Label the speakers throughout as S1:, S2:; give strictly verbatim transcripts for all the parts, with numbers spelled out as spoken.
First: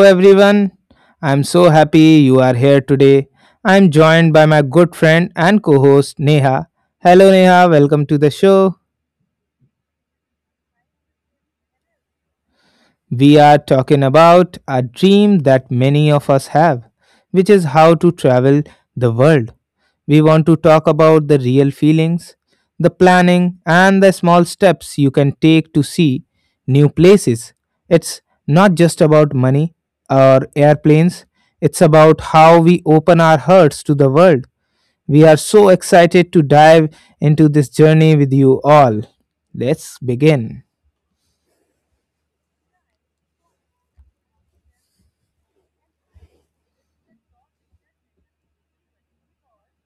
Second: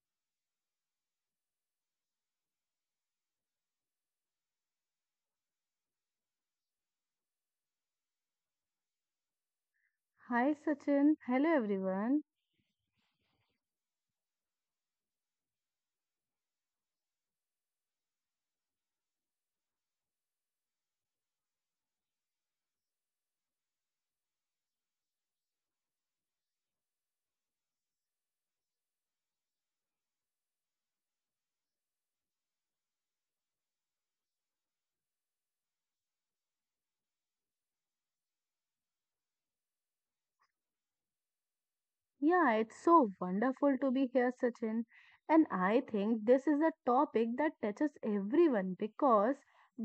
S1: everyone. I'm so happy you are here today. I'm joined by my good friend and co host Neha. Hello, Neha. Welcome to the show.
S2: Hi, Sachin. Hello, everyone.
S1: We are talking about a dream that many of us have, which is how to travel the world. We want to talk about the real feelings, the planning, and the small steps you can take to see new places. It's not just about money or airplanes, it's about how we open our hearts to the world. We are so excited to dive into this journey with you all. Let's begin.
S2: Yeah, it's so wonderful to be here, Sachin. And I think this is a topic that touches everyone because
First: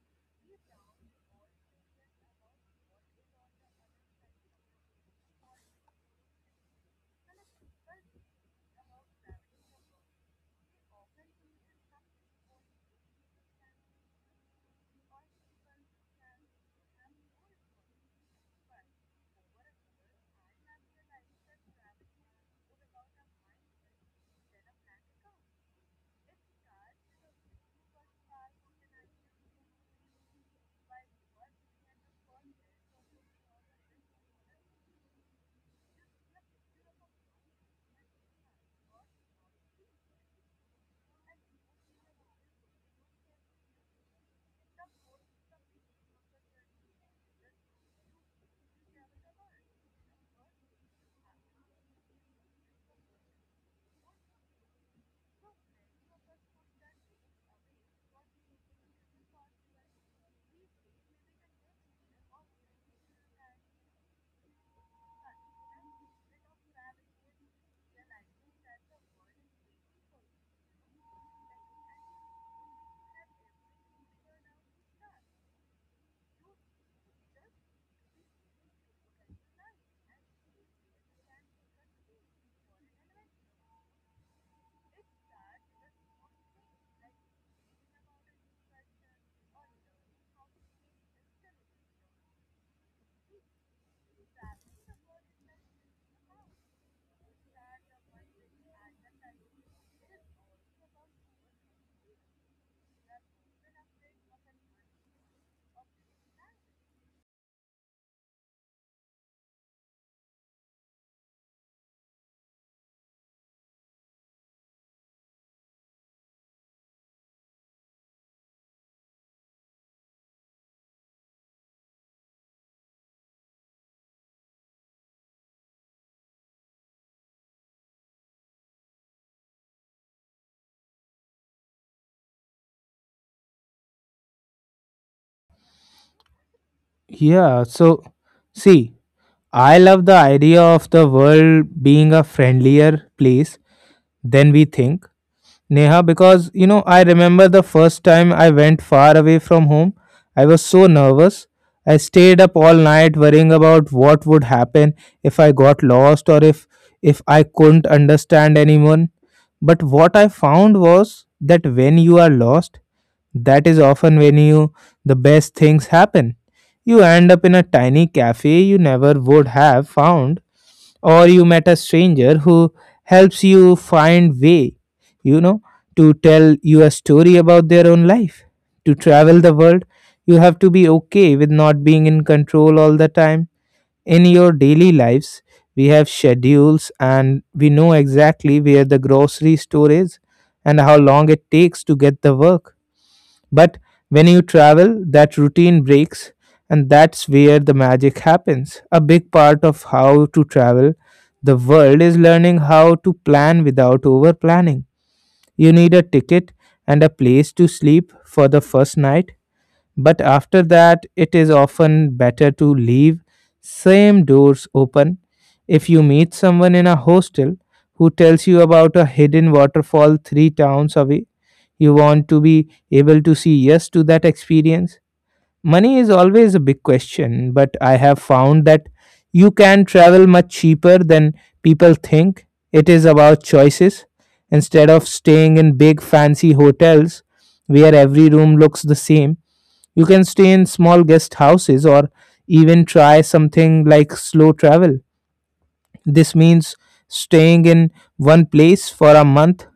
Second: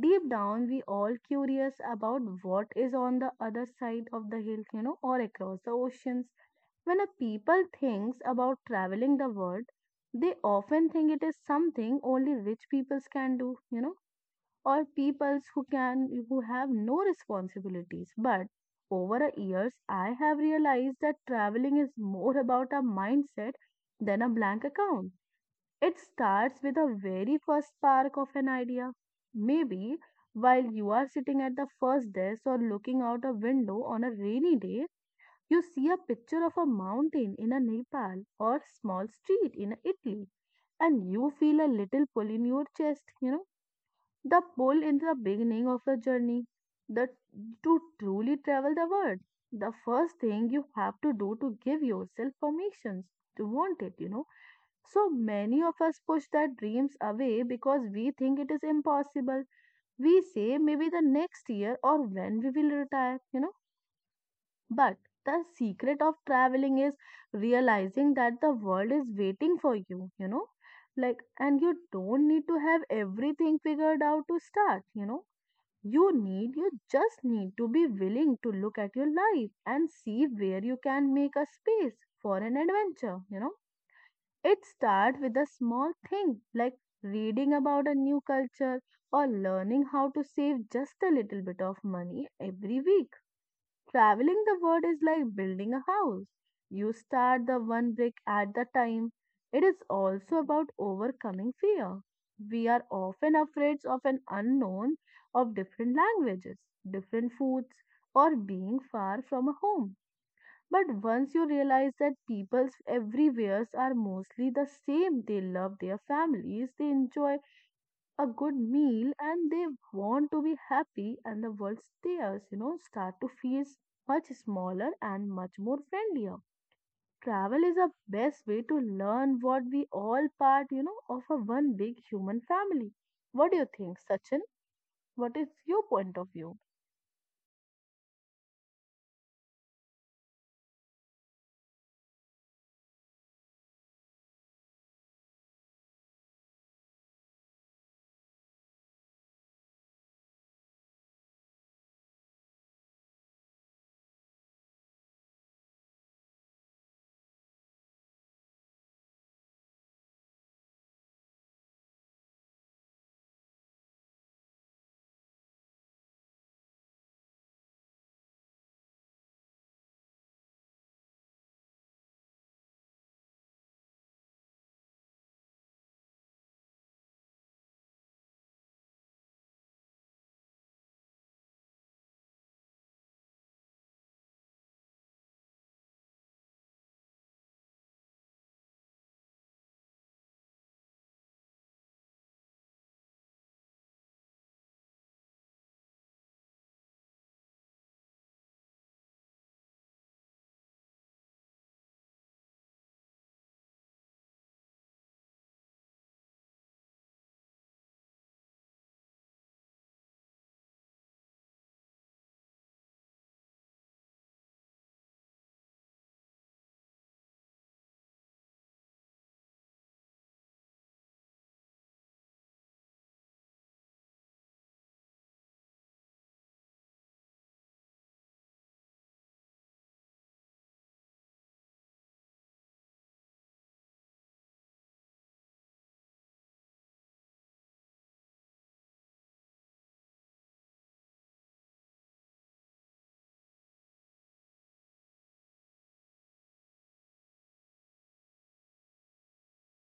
S2: deep down we all curious about what is on the other side of the hill, you know, or across the oceans. When a people thinks about traveling the world, they often think it is something only rich peoples can do, you know or peoples who can who have no responsibilities, but over the years I have realized that traveling is more about a mindset than a blank account. It starts with a very first spark of an idea. Maybe while you are sitting at the first desk or looking out a window on a rainy day, you see a picture of a mountain in a Nepal or small street in Italy, and you feel a little pull in your chest you know The pull in the beginning of the journey. The to truly travel the world, the first thing you have to do to give yourself permissions to want it you know So many of us push their dreams away because we think it is impossible. We say maybe the next year or when we will retire, you know, but the secret of traveling is realizing that the world is waiting for you you know like and you don't need to have everything figured out to start you know you need, you just need to be willing to look at your life and see where you can make a space for an adventure, you know. It starts with a small thing like reading about a new culture or learning how to save just a little bit of money every week. Traveling the world is like building a house. You start the one brick at the time. It is also about overcoming fear. We are often afraid of an unknown, of different languages, different foods, or being far from a home. But once you realize that peoples everywhere are mostly the same, they love their families, they enjoy a good meal and they want to be happy, and the world's theirs you know start to feel much smaller and much more friendlier. Travel is the best way to learn what we all part you know of a one big human family. What do you think, Sachin? What is your point of view?
S1: Yeah, so see, I love the idea of the world being a friendlier place than we think. Neha, because you know, I remember the first time I went far away from home. I was so nervous. I stayed up all night worrying about what would happen if I got lost or if if I couldn't understand anyone. But what I found was that when you are lost, that is often when you the best things happen. You end up in a tiny cafe you never would have found, or you met a stranger who helps you find way, you know, to tell you a story about their own life. To travel the world, you have to be okay with not being in control all the time. In your daily lives, we have schedules and we know exactly where the grocery store is and how long it takes to get the work. But when you travel, that routine breaks, and that's where the magic happens. A big part of how to travel the world is learning how to plan without over planning. You need a ticket and a place to sleep for the first night, but after that, it is often better to leave same doors open. If you meet someone in a hostel who tells you about a hidden waterfall three towns away, you want to be able to say yes to that experience. Money is always a big question, but I have found that you can travel much cheaper than people think. It is about choices. Instead of staying in big fancy hotels where every room looks the same, you can stay in small guest houses or even try something like slow travel. This means staying in one place for a month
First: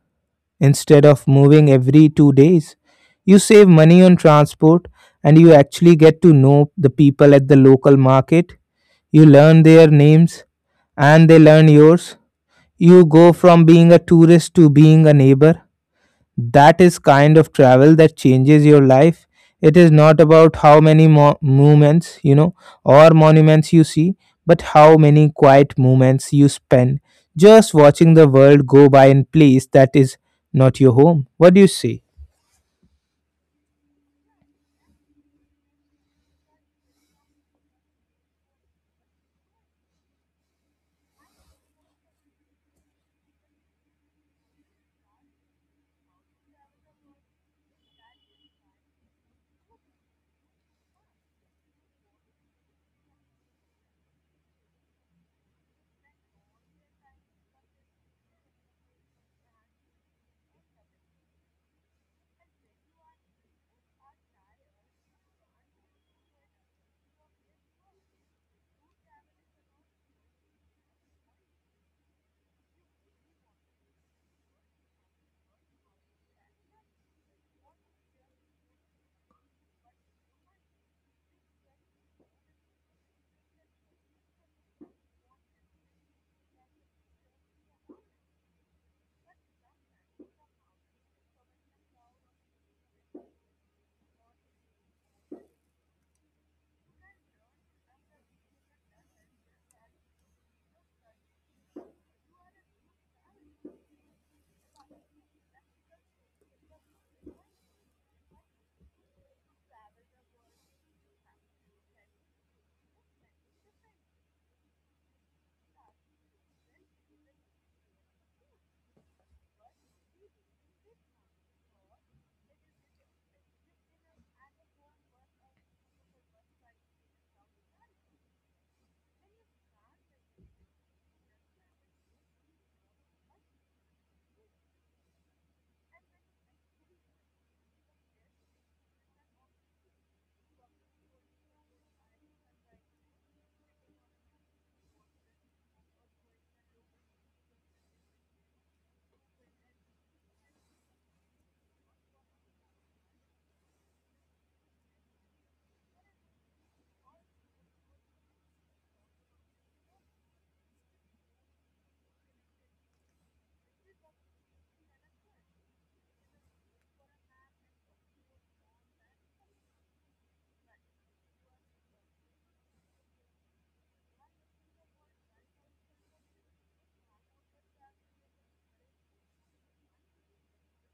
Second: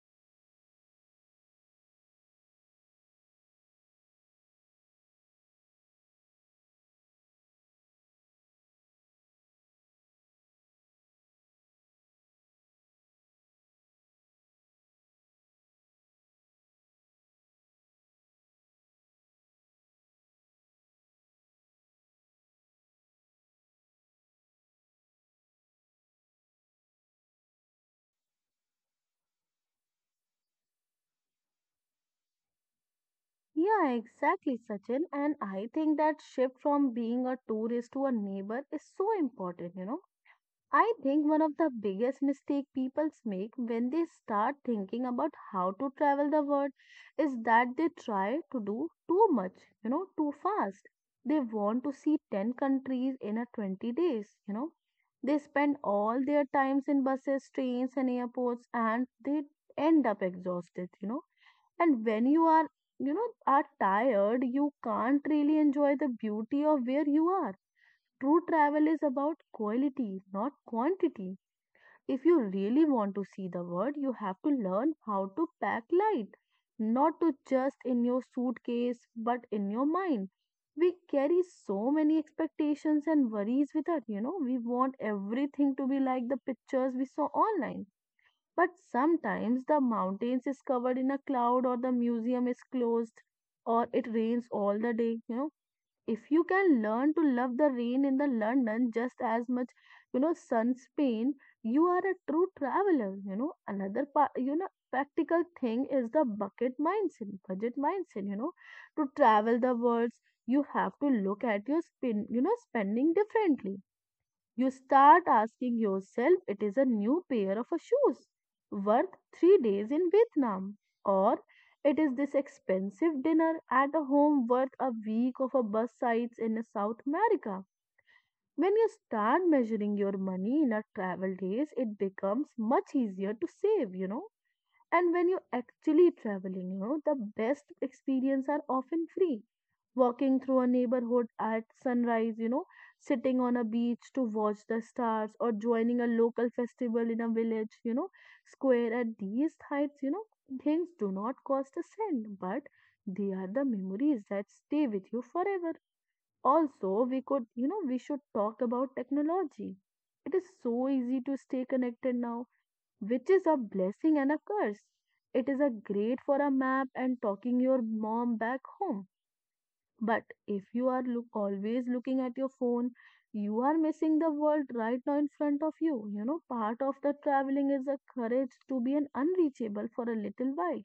S1: instead of moving every two days. You save money on transport and you actually get to know the people at the local market. You learn their names and they learn yours. You go from being a tourist to being a neighbor. That is kind of travel that changes your life. It is not about how many mo- movements, you know, or monuments you see, but how many quiet moments you spend just watching the world go by in place that is not your home. What do you say?
S2: Yeah, exactly, Sachin. And I think that shift from being a tourist to a neighbor is so important, you know. I think one of the biggest mistake people make when they start thinking about how to travel the world is that they try to do too much, you know, too fast. They want to see ten countries in a twenty days, you know. They spend all their times in buses, trains and airports and they end up exhausted, you know. And when you are, you know, are tired, you can't really enjoy the beauty of where you are. True travel is about quality, not quantity. If you really want to see the world, you have to learn how to pack light, not to just in your suitcase, but in your mind. We carry so many expectations and worries with us, you know. We want everything to be like the pictures we saw online. But sometimes the mountains is covered in a cloud, or the museum is closed, or it rains all the day, you know If you can learn to love the rain in the London just as much you know sun Spain, you are a true traveler you know another part you know practical thing is the bucket mindset budget mindset you know to travel the world you have to look at your spin you know spending differently. You start asking yourself, it is a new pair of a shoes worth three days in Vietnam, or it is this expensive dinner at a home worth a week of a bus sides in South America. When you start measuring your money in a travel days, it becomes much easier to save, you know. And when you're actually traveling, you know, the best experience are often free. Walking through a neighborhood at sunrise, you know, sitting on a beach to watch the stars or joining a local festival in a village, you know, square at these heights, you know, things do not cost a cent, but they are the memories that stay with you forever. Also, we could, you know, we should talk about technology. It is so easy to stay connected now, which is a blessing and a curse. It is a great for a map and talking your mom back home. But if you are look, always looking at your phone, you are missing the world right now in front of you. You know, part of the traveling is a courage to be an unreachable for a little while.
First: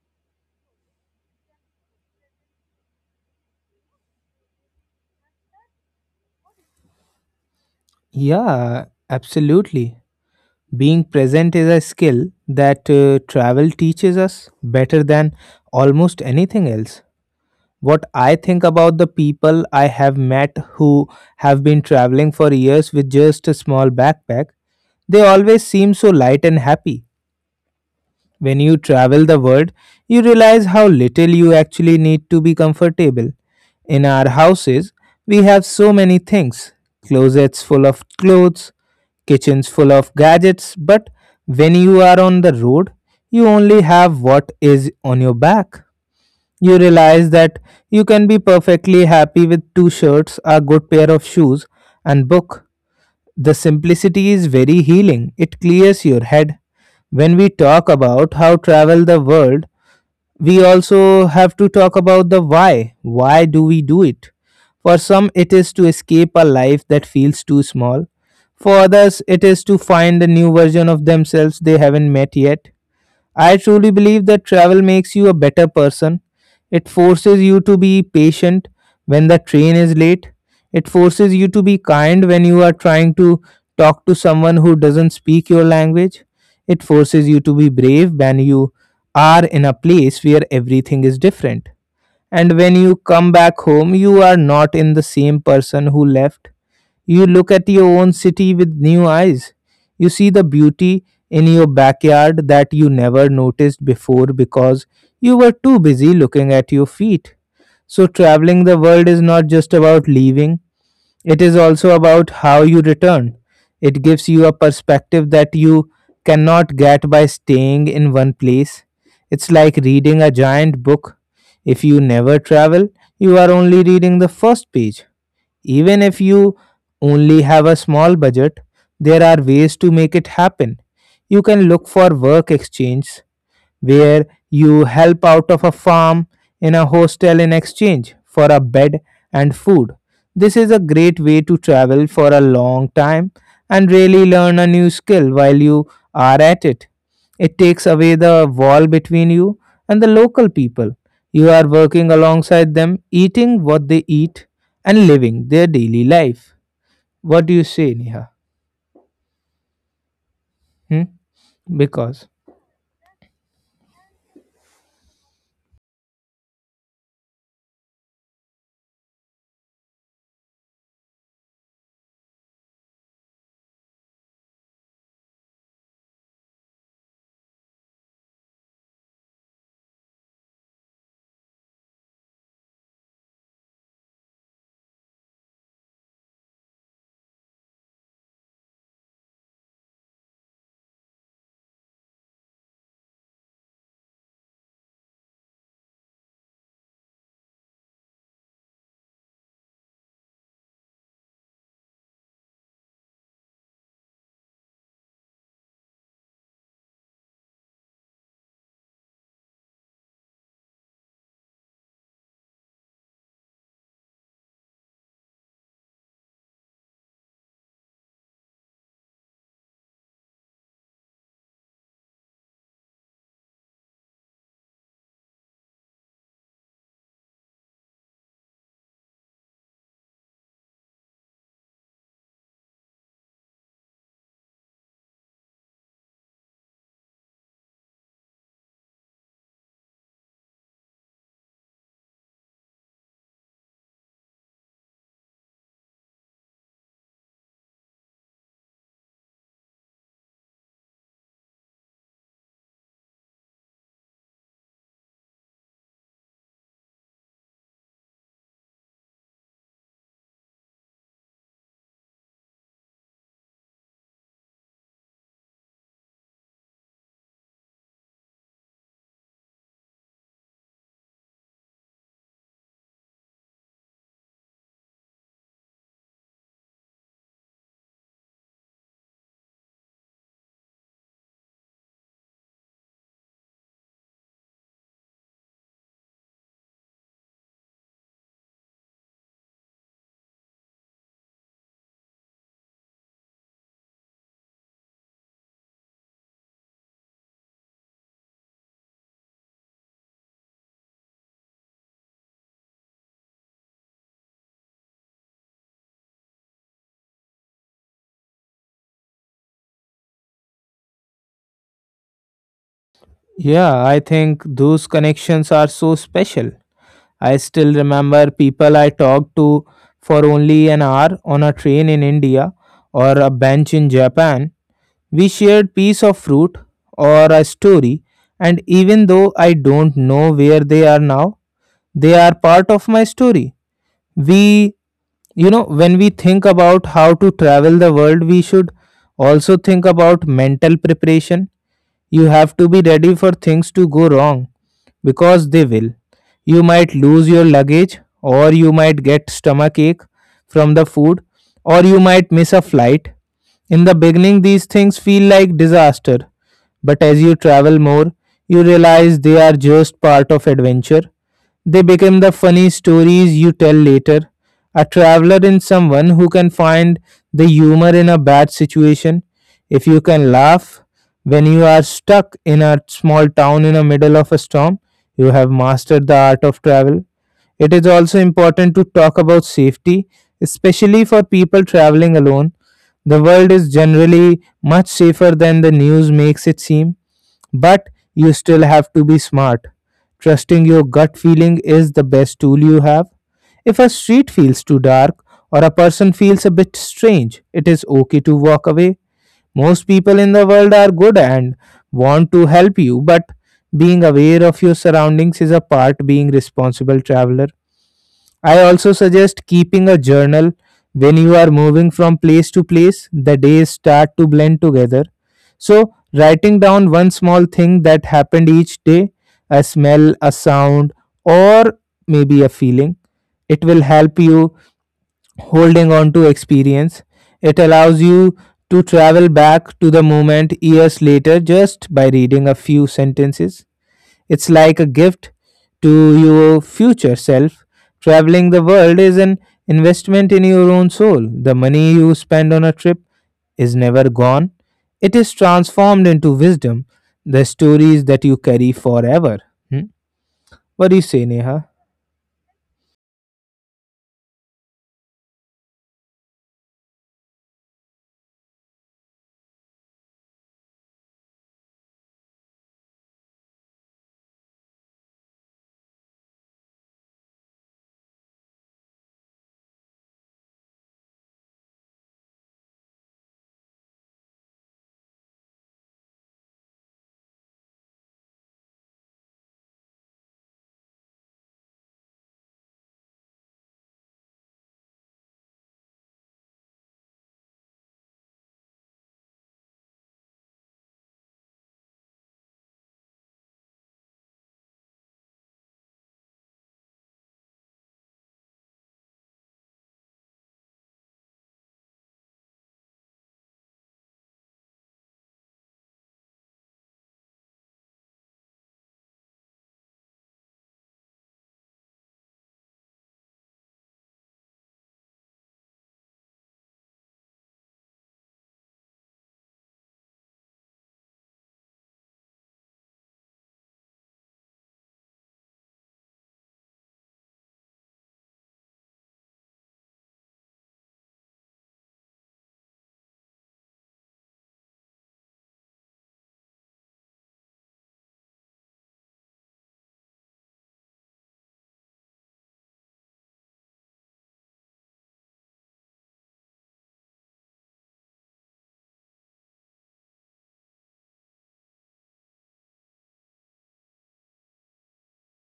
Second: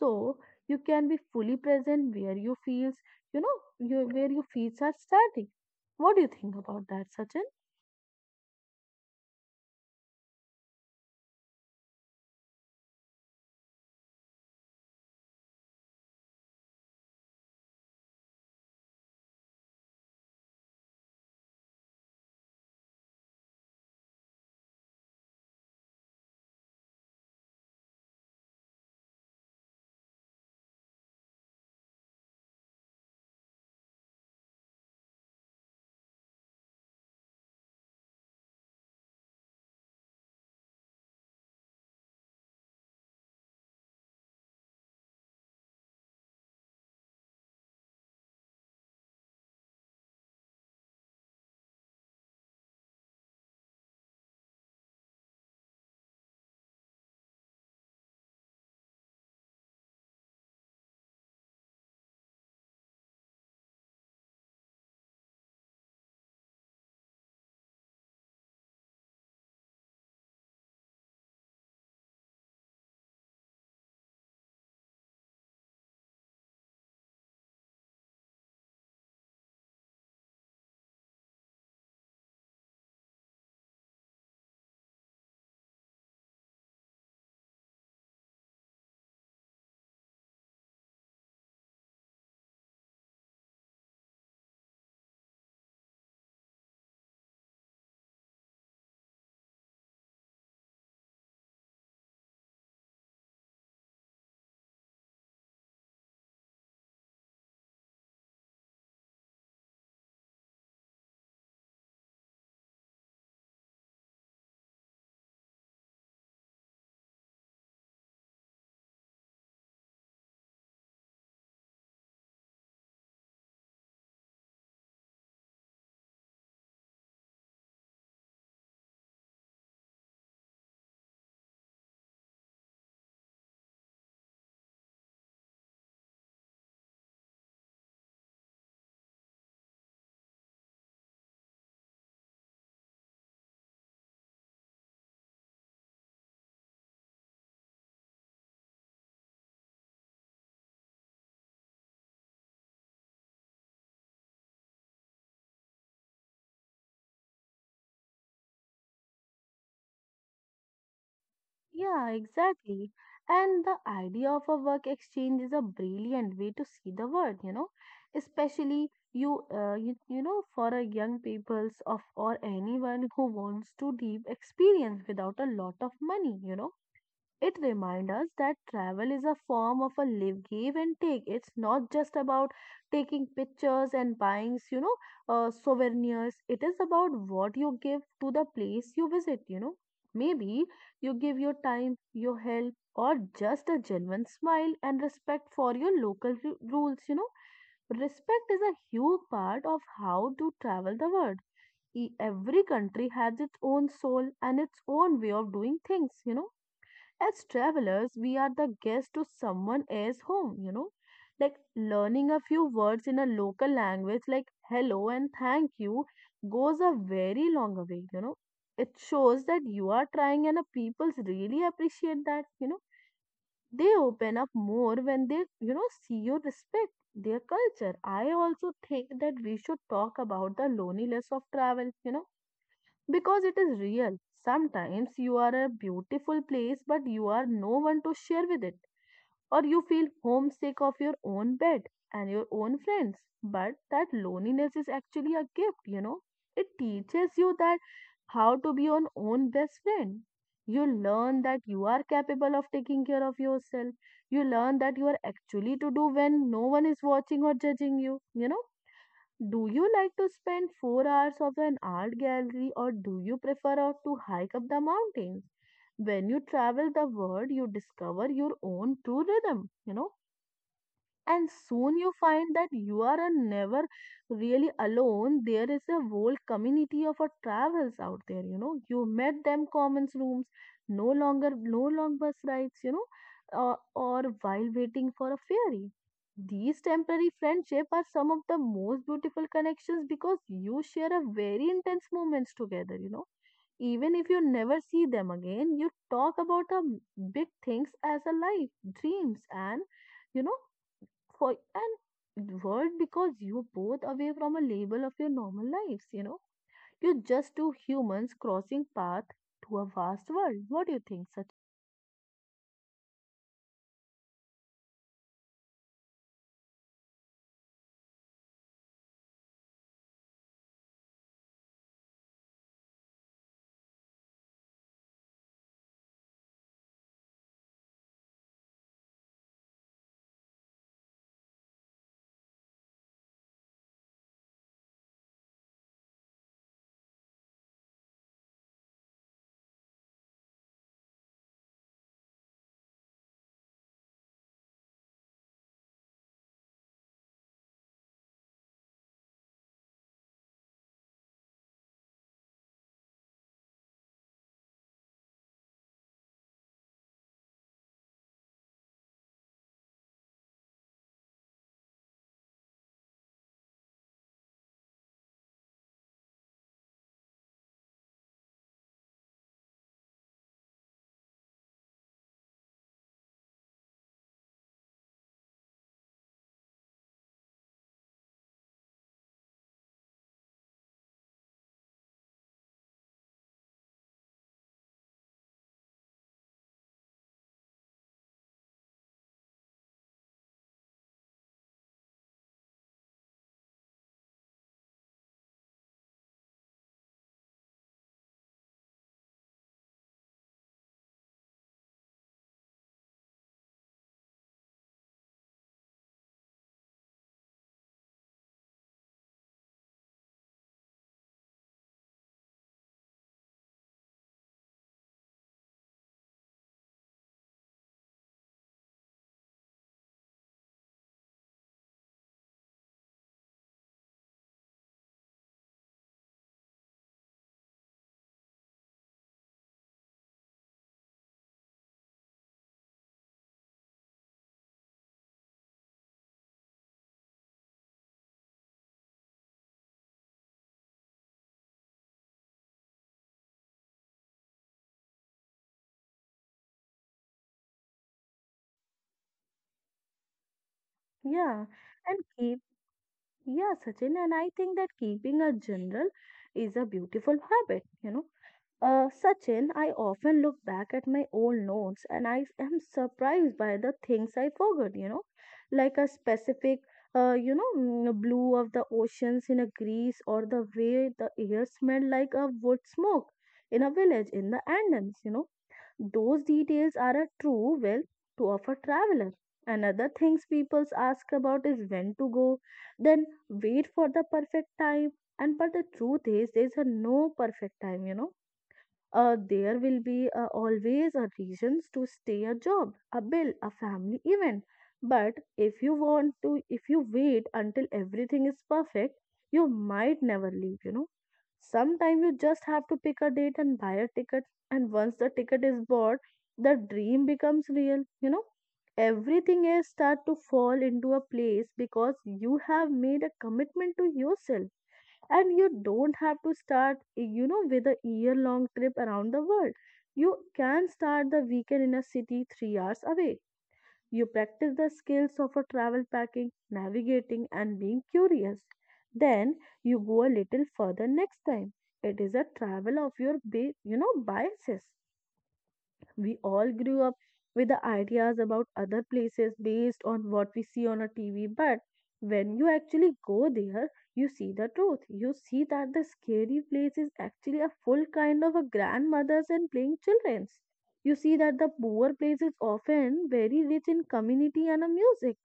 S2: So you can be fully present where you feels, you know, you, where your feet are starting. What do you think about that, Sachin?
S1: Yeah, absolutely. Being present is a skill that uh, travel teaches us better than almost anything else. What I think about the people I have met who have been traveling for years with just a small backpack, they always seem so light and happy. When you travel the world, you realize how little you actually need to be comfortable. In our houses, we have so many things, closets full of clothes, kitchens full of gadgets, but when you are on the road, you only have what is on your back. You realize that you can be perfectly happy with two shirts, a good pair of shoes, and book. The simplicity is very healing. It clears your head. When we talk about how travel the world, we also have to talk about the why. Why do we do it? For some, it is to escape a life that feels too small. For others, it is to find a new version of themselves they haven't met yet. I truly believe that travel makes you a better person. It forces you to be patient when the train is late. It forces you to be kind when you are trying to talk to someone who doesn't speak your language. It forces you to be brave when you are in a place where everything is different. And when you come back home, you are not in the same person who left. You look at your own city with new eyes. You see the beauty in your backyard that you never noticed before because you were too busy looking at your feet. So, traveling the world is not just about leaving, it is also about how you return. It gives you a perspective that you cannot get by staying in one place. It's like reading a giant book. If you never travel, you are only reading the first page. Even if you only have a small budget, there are ways to make it happen. You can look for work exchange where you help out of a farm in a hostel in exchange for a bed and food. This is a great way to travel for a long time and really learn a new skill while you are at it. It takes away the wall between you and the local people. You are working alongside them, eating what they eat, and living their daily life. What do you say, Neha? Hmm?
S2: Yeah,
S1: Because,
S2: exactly. And the idea of a work exchange is a brilliant way to see the world, you know, especially you, uh, you, you know, for a young peoples of or anyone who wants to deep experience without a lot of money, you know it reminds us that travel is a form of a live, give, and take. It's not just about taking pictures and buying, you know, uh, souvenirs. It is about what you give to the place you visit, you know. Maybe you give your time, your help, or just a genuine smile and respect for your local ru- rules, you know. Respect is a huge part of how to travel the world. E- Every country has its own soul and its own way of doing things, you know as travelers, we are the guest to someone else's home, you know. Like learning a few words in a local language like hello and thank you goes a very long way, you know. It shows that you are trying and the people really appreciate that, you know. They open up more when they, you know, see you respect their culture. I also think that we should talk about the loneliness of travel, you know because it is real. Sometimes you are a beautiful place, but you are no one to share with it, or you feel homesick of your own bed and your own friends. But that loneliness is actually a gift, you know. It teaches you that how to be your own best friend. You learn that you are capable of taking care of yourself. You learn that you are actually to do when no one is watching or judging you. You know, do you like to spend four hours of an art gallery or do you prefer out to hike up the mountains? When you travel the world, you discover your own true rhythm, you know and soon you find that you are a never really alone. There is a whole community of our travels out there, you know. You met them commons rooms, no longer no long bus rides, you know, uh, or while waiting for a ferry. These temporary friendships are some of the most beautiful connections because you share a very intense moments together, you know. Even if you never see them again, you talk about the big things as a life, dreams, and you know for and word because you both away from a label of your normal lives, you know. You're just two humans crossing path to a vast world. What do you think, such?
S1: yeah, I think those connections are so special. I still remember people I talked to for only an hour on a train in India or a bench in Japan. We shared piece of fruit or a story, and even though I don't know where they are now, they are part of my story. We, you know, when we think about how to travel the world, we should also think about mental preparation. You have to be ready for things to go wrong because they will. You might lose your luggage, or you might get stomachache from the food, or you might miss a flight. In the beginning, these things feel like disaster, but as you travel more, you realize they are just part of adventure. They become the funny stories you tell later. A traveler is someone who can find the humor in a bad situation. If you can laugh when you are stuck in a small town in the middle of a storm, you have mastered the art of travel. It is also important to talk about safety, especially for people traveling alone. The world is generally much safer than the news makes it seem. But you still have to be smart. Trusting your gut feeling is the best tool you have. If a street feels too dark or a person feels a bit strange, it is okay to walk away. Most people in the world are good and want to help you, but being aware of your surroundings is a part being responsible traveler. I also suggest keeping a journal. When you are moving from place to place, the days start to blend together. So, writing down one small thing that happened each day, a smell, a sound, or maybe a feeling, it will help you holding on to experience. It allows you to travel back to the moment years later just by reading a few sentences. It's like a gift to your future self. Traveling the world is an investment in your own soul. The money you spend on a trip is never gone, it is transformed into wisdom, the stories that you carry forever. Hmm? What do you say,
S2: Yeah,
S1: Neha?
S2: and keep Yeah, Sachin, and I think that keeping a general is a beautiful habit, you know. Uh, Sachin, I often look back at my old notes and I am surprised by the things I forgot, you know, like a specific, uh, you know, mm, blue of the oceans in a Greece or the way the air smelled like a wood smoke in a village in the Andans, you know. Those details are a true wealth to of a traveler. Another things people ask about is when to go. Then wait for the perfect time and but the truth is there's a no perfect time you know uh, there will be uh, always a reasons to stay a job a bill a family event, but if you want to if you wait until everything is perfect you might never leave you know Sometimes you just have to pick a date and buy a ticket, and once the ticket is bought, the dream becomes real. You know, everything else start to fall into a place because you have made a commitment to yourself, and you don't have to start, you know, with a year long trip around the world. You can start the weekend in a city three hours away. You practice the skills of a travel packing, navigating, and being curious. Then you go a little further next time. It is a travel of your, ba- you know, biases. We all grew up with the ideas about other places based on what we see on a T V, but when you actually go there, you see the truth. You see that the scary place is actually a full kind of a grandmothers and playing children's. You see that the poor place is often very rich in community and a music.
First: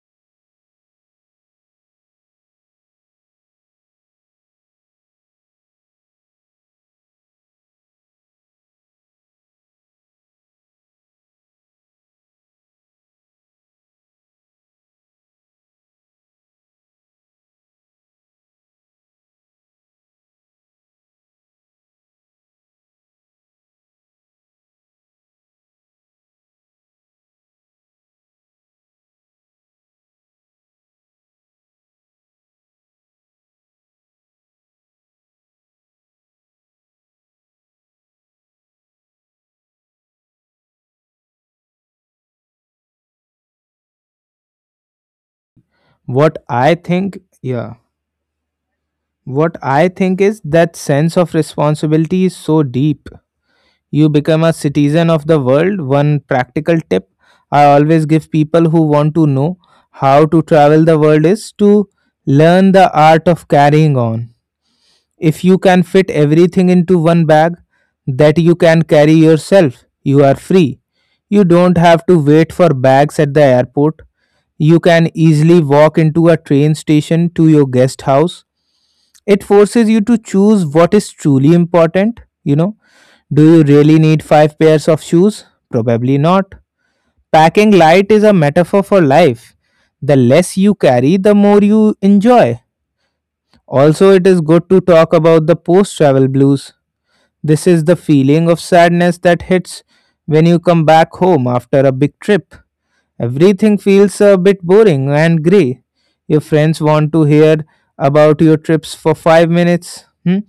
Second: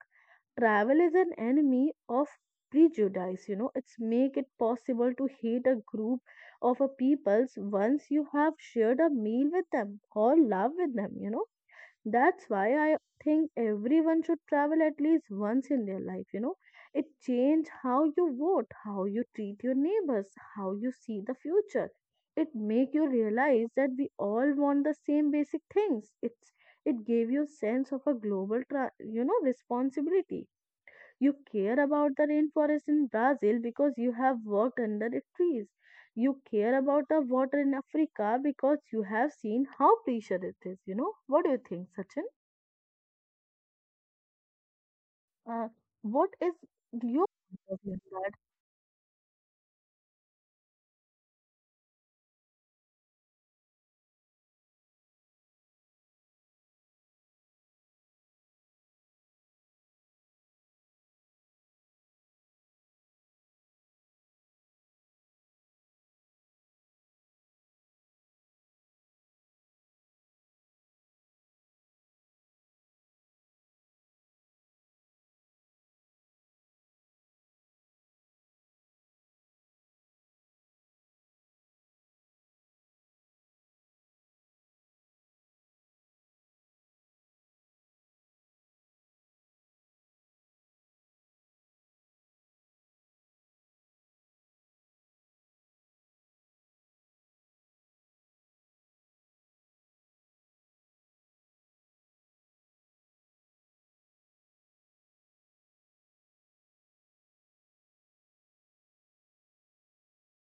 S2: Travel is an enemy of prejudice you know It's make it possible to hate a group of a peoples once you have shared a meal with them or love with them you know That's why I think everyone should travel at least once in their life you know It changes how you vote, how you treat your neighbors, how you see the future. It make you realize that we all want the same basic things it's It gave you sense of a global tra- you know responsibility. You care about the rainforest in Brazil because you have walked under its trees. You care about the water in Africa because you have seen how precious it is. You know, what do you think, Sachin? Uh, what
S1: What
S2: is
S1: I think,
S2: your point of
S1: yeah,
S2: view on that?
S1: what I think is that sense of responsibility is so deep. You become a citizen of the world. One practical tip I always give people who want to know how to travel the world is to learn the art of carrying on. If you can fit everything into one bag that you can carry yourself, you are free. You don't have to wait for bags at the airport. You can easily walk into a train station to your guest house. It forces you to choose what is truly important, you know, do you really need five pairs of shoes? Probably not. Packing light is a metaphor for life. The less you carry, the more you enjoy. Also, it is good to talk about the post travel blues. This is the feeling of sadness that hits when you come back home after a big trip. Everything feels a bit boring and grey. Your friends want to hear about your trips for five minutes, hmm?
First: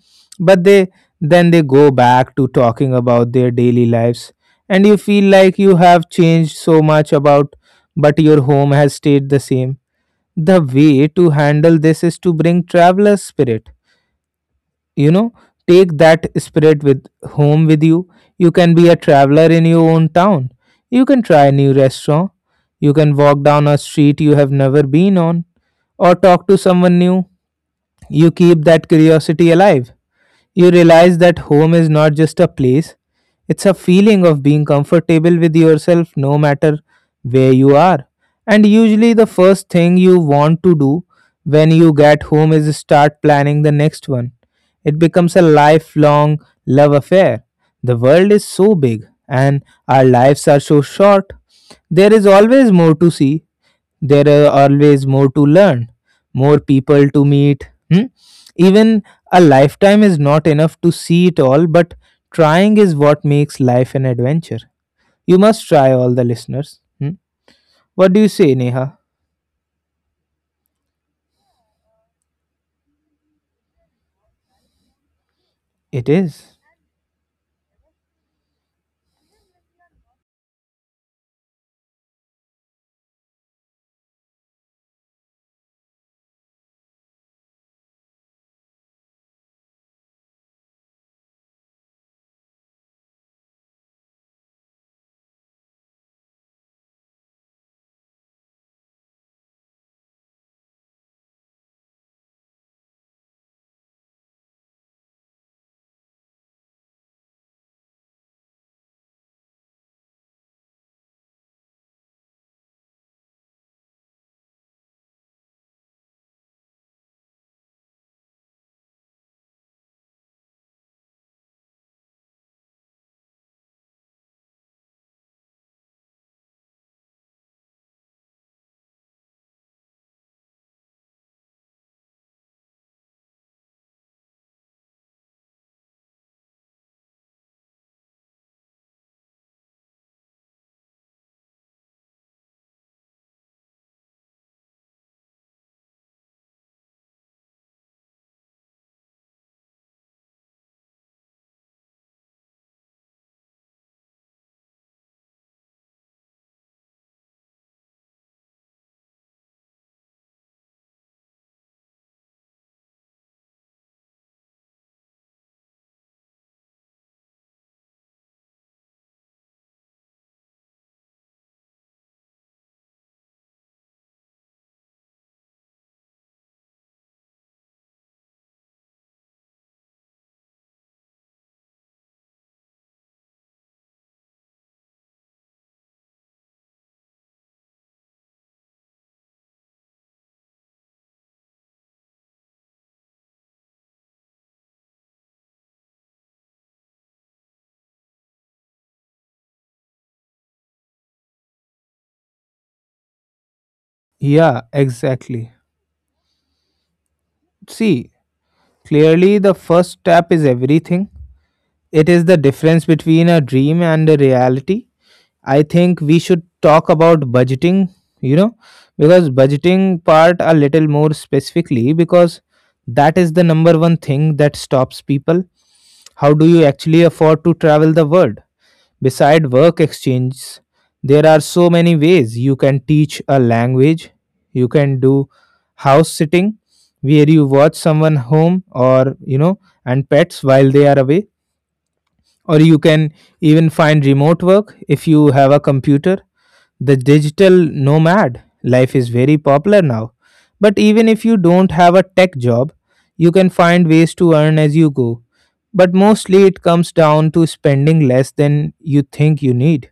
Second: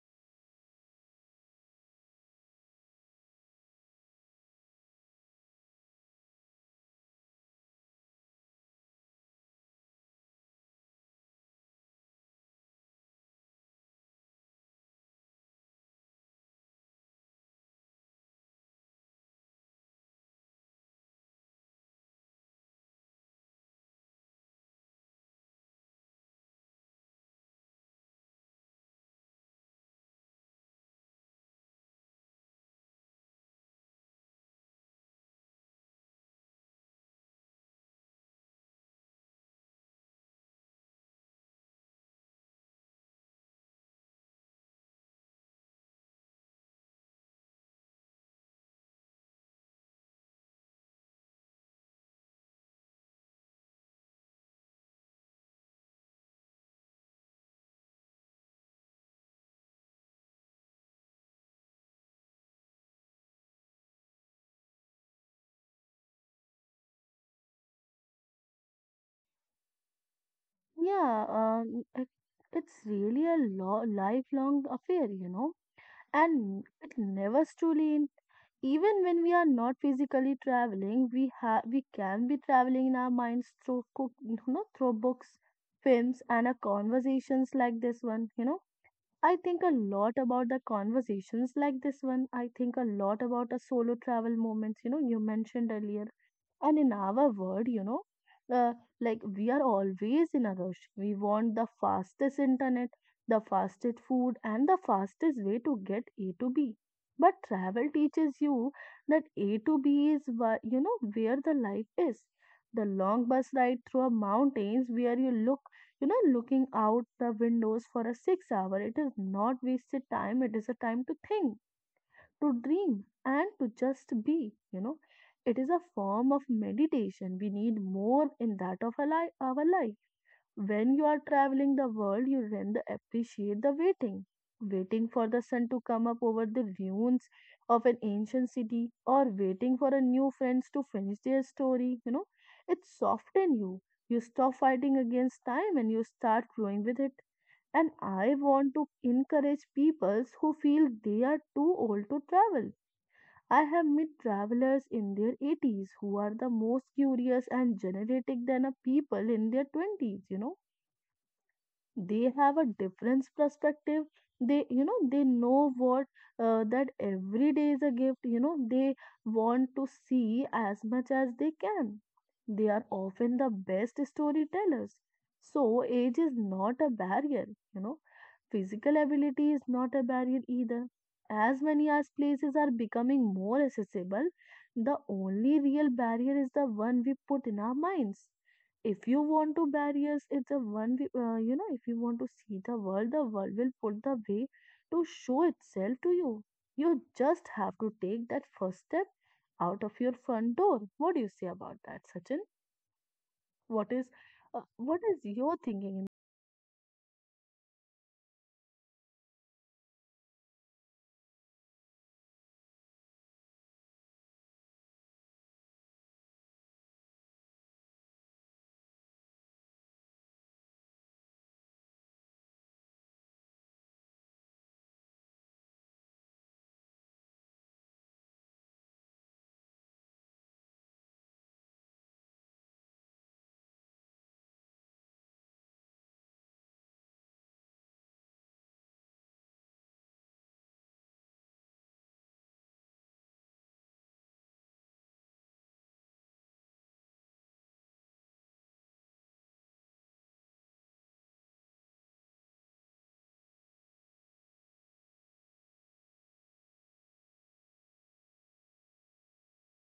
S1: But they then they go back to talking about their daily lives, and you feel like you have changed so much about, but your home has stayed the same. The way to handle this is to bring traveler spirit, you know take that spirit with home with you. You can be a traveler in your own town. You can try a new restaurant, you can walk down a street you have never been on, or talk to someone new. You keep that curiosity alive. You realize that home is not just a place, it's a feeling of being comfortable with yourself no matter where you are. And usually, the first thing you want to do when you get home is start planning the next one. It becomes a lifelong love affair. The world is so big, and our lives are so short. There is always more to see, there are always more to learn, more people to meet. Hmm? Even a lifetime is not enough to see it all, but trying is what makes life an adventure. You must try all the listeners. Hmm? What do you say, Neha?
S2: Yeah, um, it, it's really a lo- lifelong affair, you know.
S1: It is.
S2: And it never truly in. Even when we are not physically traveling, we have we can be traveling in our minds through cook you know through books, films, and our conversations like this one you know I think a lot about the conversations like this one. I think a lot about a solo travel moments you know you mentioned earlier. And in our world, you know, uh, like we are always in a rush. We want the fastest internet, the fastest food, and the fastest way to get A to B. But travel teaches you that A to B is, wha- you know, where the life is. The long bus ride through a mountains where you look, you know, looking out the windows for a six hour. It is not wasted time. It is a time to think, to dream, and to just be you know it is a form of meditation we need more in that of our life, our life When you are traveling the world, you render appreciate the waiting, waiting for the sun to come up over the ruins of an ancient city, or waiting for a new friends to finish their story you know It softens you you stop fighting against time, and you start growing with it. And I want to encourage people who feel they are too old to travel. I have met travelers in their eighties who are the most curious and genetic than a people in their twenties, you know They have a different perspective. They you know they know what, uh, that every day is a gift you know They want to see as much as they can. They are often the best storytellers. So age is not a barrier you know Physical ability is not a barrier either, as many as places are becoming more accessible. The only real barrier is the one we put in our minds. If you want to barriers, it's a one we- uh, you know if you want to see the world, the world will put the way to show itself to you. You just have to take that first step out of your front door. What do you say about that, Sachin? what is
S1: Yeah,
S2: uh, what is
S1: exactly.
S2: your thinking?
S1: See, clearly the first step is everything. It is the difference between a dream and a reality. I think we should talk about budgeting, you know, because budgeting part a little more specifically, because that is the number one thing that stops people. How do you actually afford to travel the world? Beside work exchanges, there are so many ways. You can teach a language, you can do house sitting where you watch someone home or, you know, and pets while they are away, or you can even find remote work. If you have a computer, the digital nomad life is very popular now. But even if you don't have a tech job, you can find ways to earn as you go. But mostly it comes down to spending less than you think you need.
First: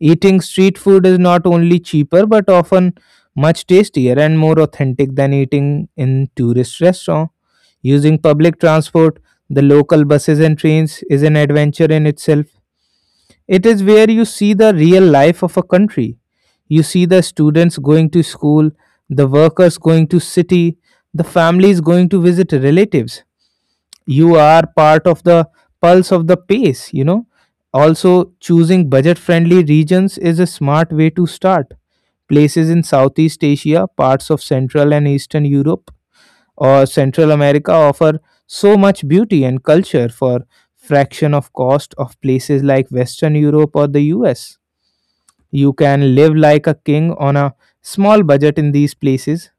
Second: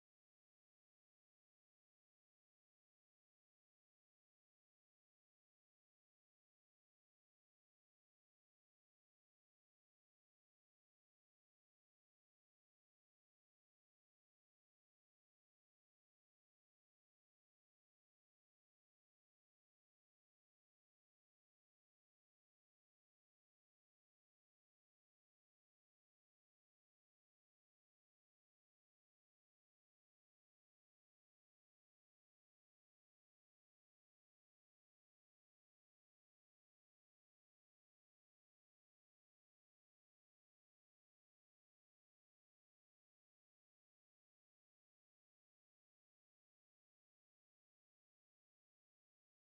S1: Eating street food is not only cheaper but often much tastier and more authentic than eating in tourist restaurant. Using public transport, the local buses and trains, is an adventure in itself. It is where you see the real life of a country. You see the students going to school, the workers going to city, the families going to visit relatives. You are part of the pulse of the pace, you know. Also, choosing budget friendly regions is a smart way to start. Places in Southeast Asia, parts of Central and Eastern Europe, or Central America offer so much beauty and culture for fraction of cost of places like Western Europe or the U S. You can live like a king on a small budget in these places,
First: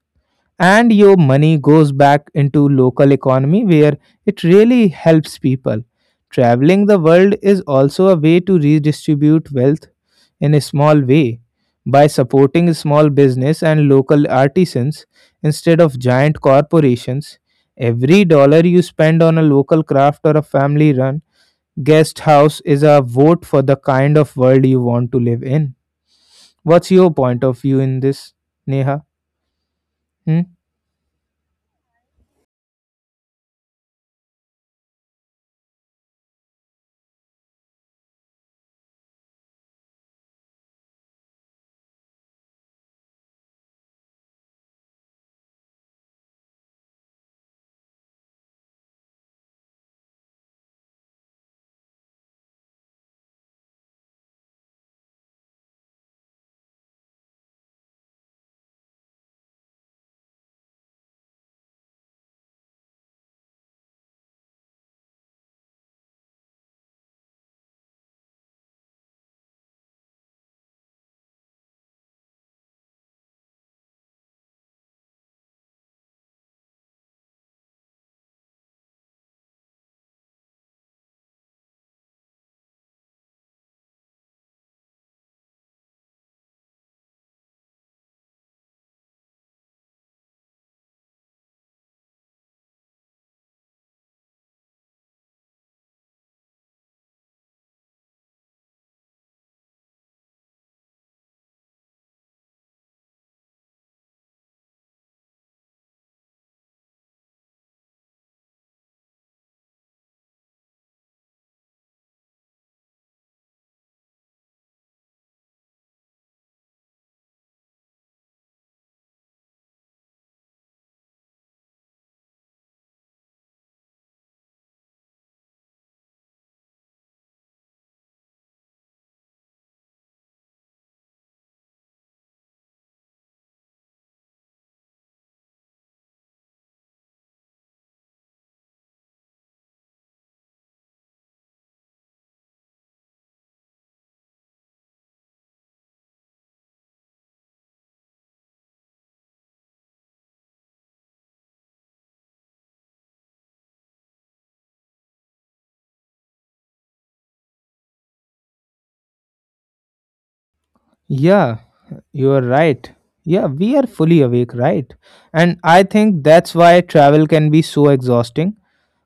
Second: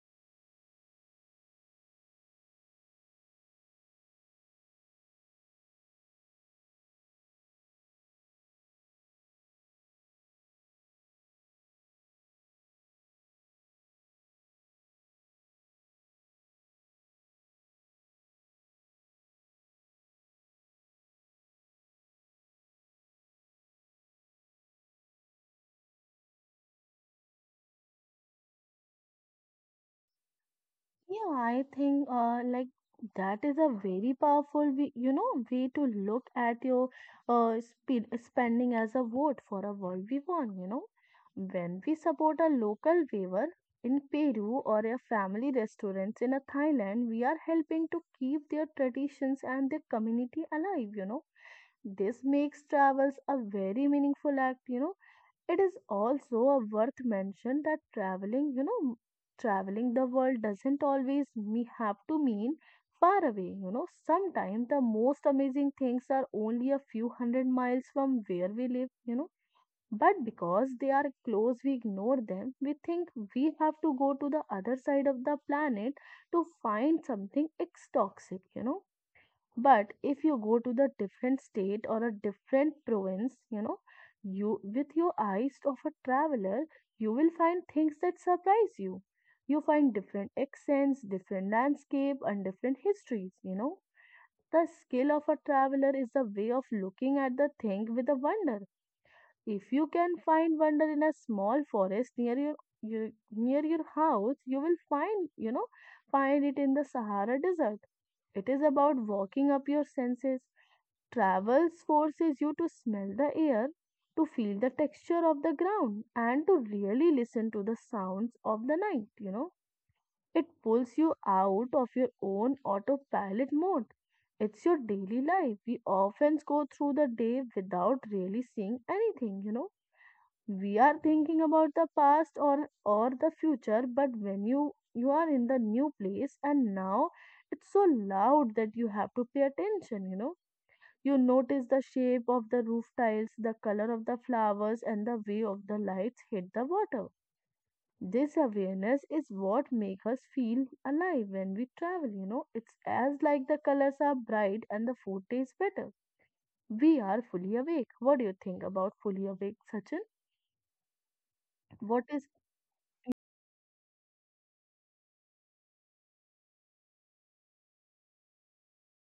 S1: and your money goes back into local economy where it really helps people. Traveling the world is also a way to redistribute wealth in a small way, by supporting small business and local artisans instead of giant corporations. Every dollar you spend on a local craft or a family run guest house is a vote for the kind of world you want to live in. What's your point of view in this, Neha? Hmm.
S2: Yeah, I think uh, like that is a very powerful, way- you know, way to look at your uh, spe- spending as a vote for a world we want. You know, when we support a local waver in Peru or a family restaurants in a Thailand, we are helping to keep their traditions and their community alive. You know, this makes travels a very meaningful act. You know it is also a worth mention that traveling, you know, traveling the world doesn't always me have to mean far away. You know, sometimes the most amazing things are only a few hundred miles from where we live, you know. But because they are close, we ignore them. We think we have to go to the other side of the planet to find something ex toxic, you know But if you go to the different state or a different province, you know, you with your eyes of a traveler, you will find things that surprise you. You find different accents, different landscape, and different histories, you know. The skill of a traveler is the way of looking at the thing with a wonder. If you can find wonder in a small forest near your, your near your house, you will find, you know, find it in the Sahara desert. It is about walking up your senses. Travel forces you to smell the air, to feel the texture of the ground, and to really listen to the sounds of the night, you know. It pulls you out of your own autopilot mode. It's your daily life. We often go through the day without really seeing anything, you know. We are thinking about the past or or the future, but when you you are in the new place and now it's so loud that you have to pay attention, you know You notice the shape of the roof tiles, the color of the flowers, and the way of the lights hit the water. This awareness is what makes us feel alive when we travel, you know. It's as like the colors are bright and the food tastes better. We are fully awake. What do you think about fully awake, Sachin?
S1: Yeah,
S2: What is,
S1: you are right. Yeah, we are fully awake, right? And I think that's why travel can be so exhausting,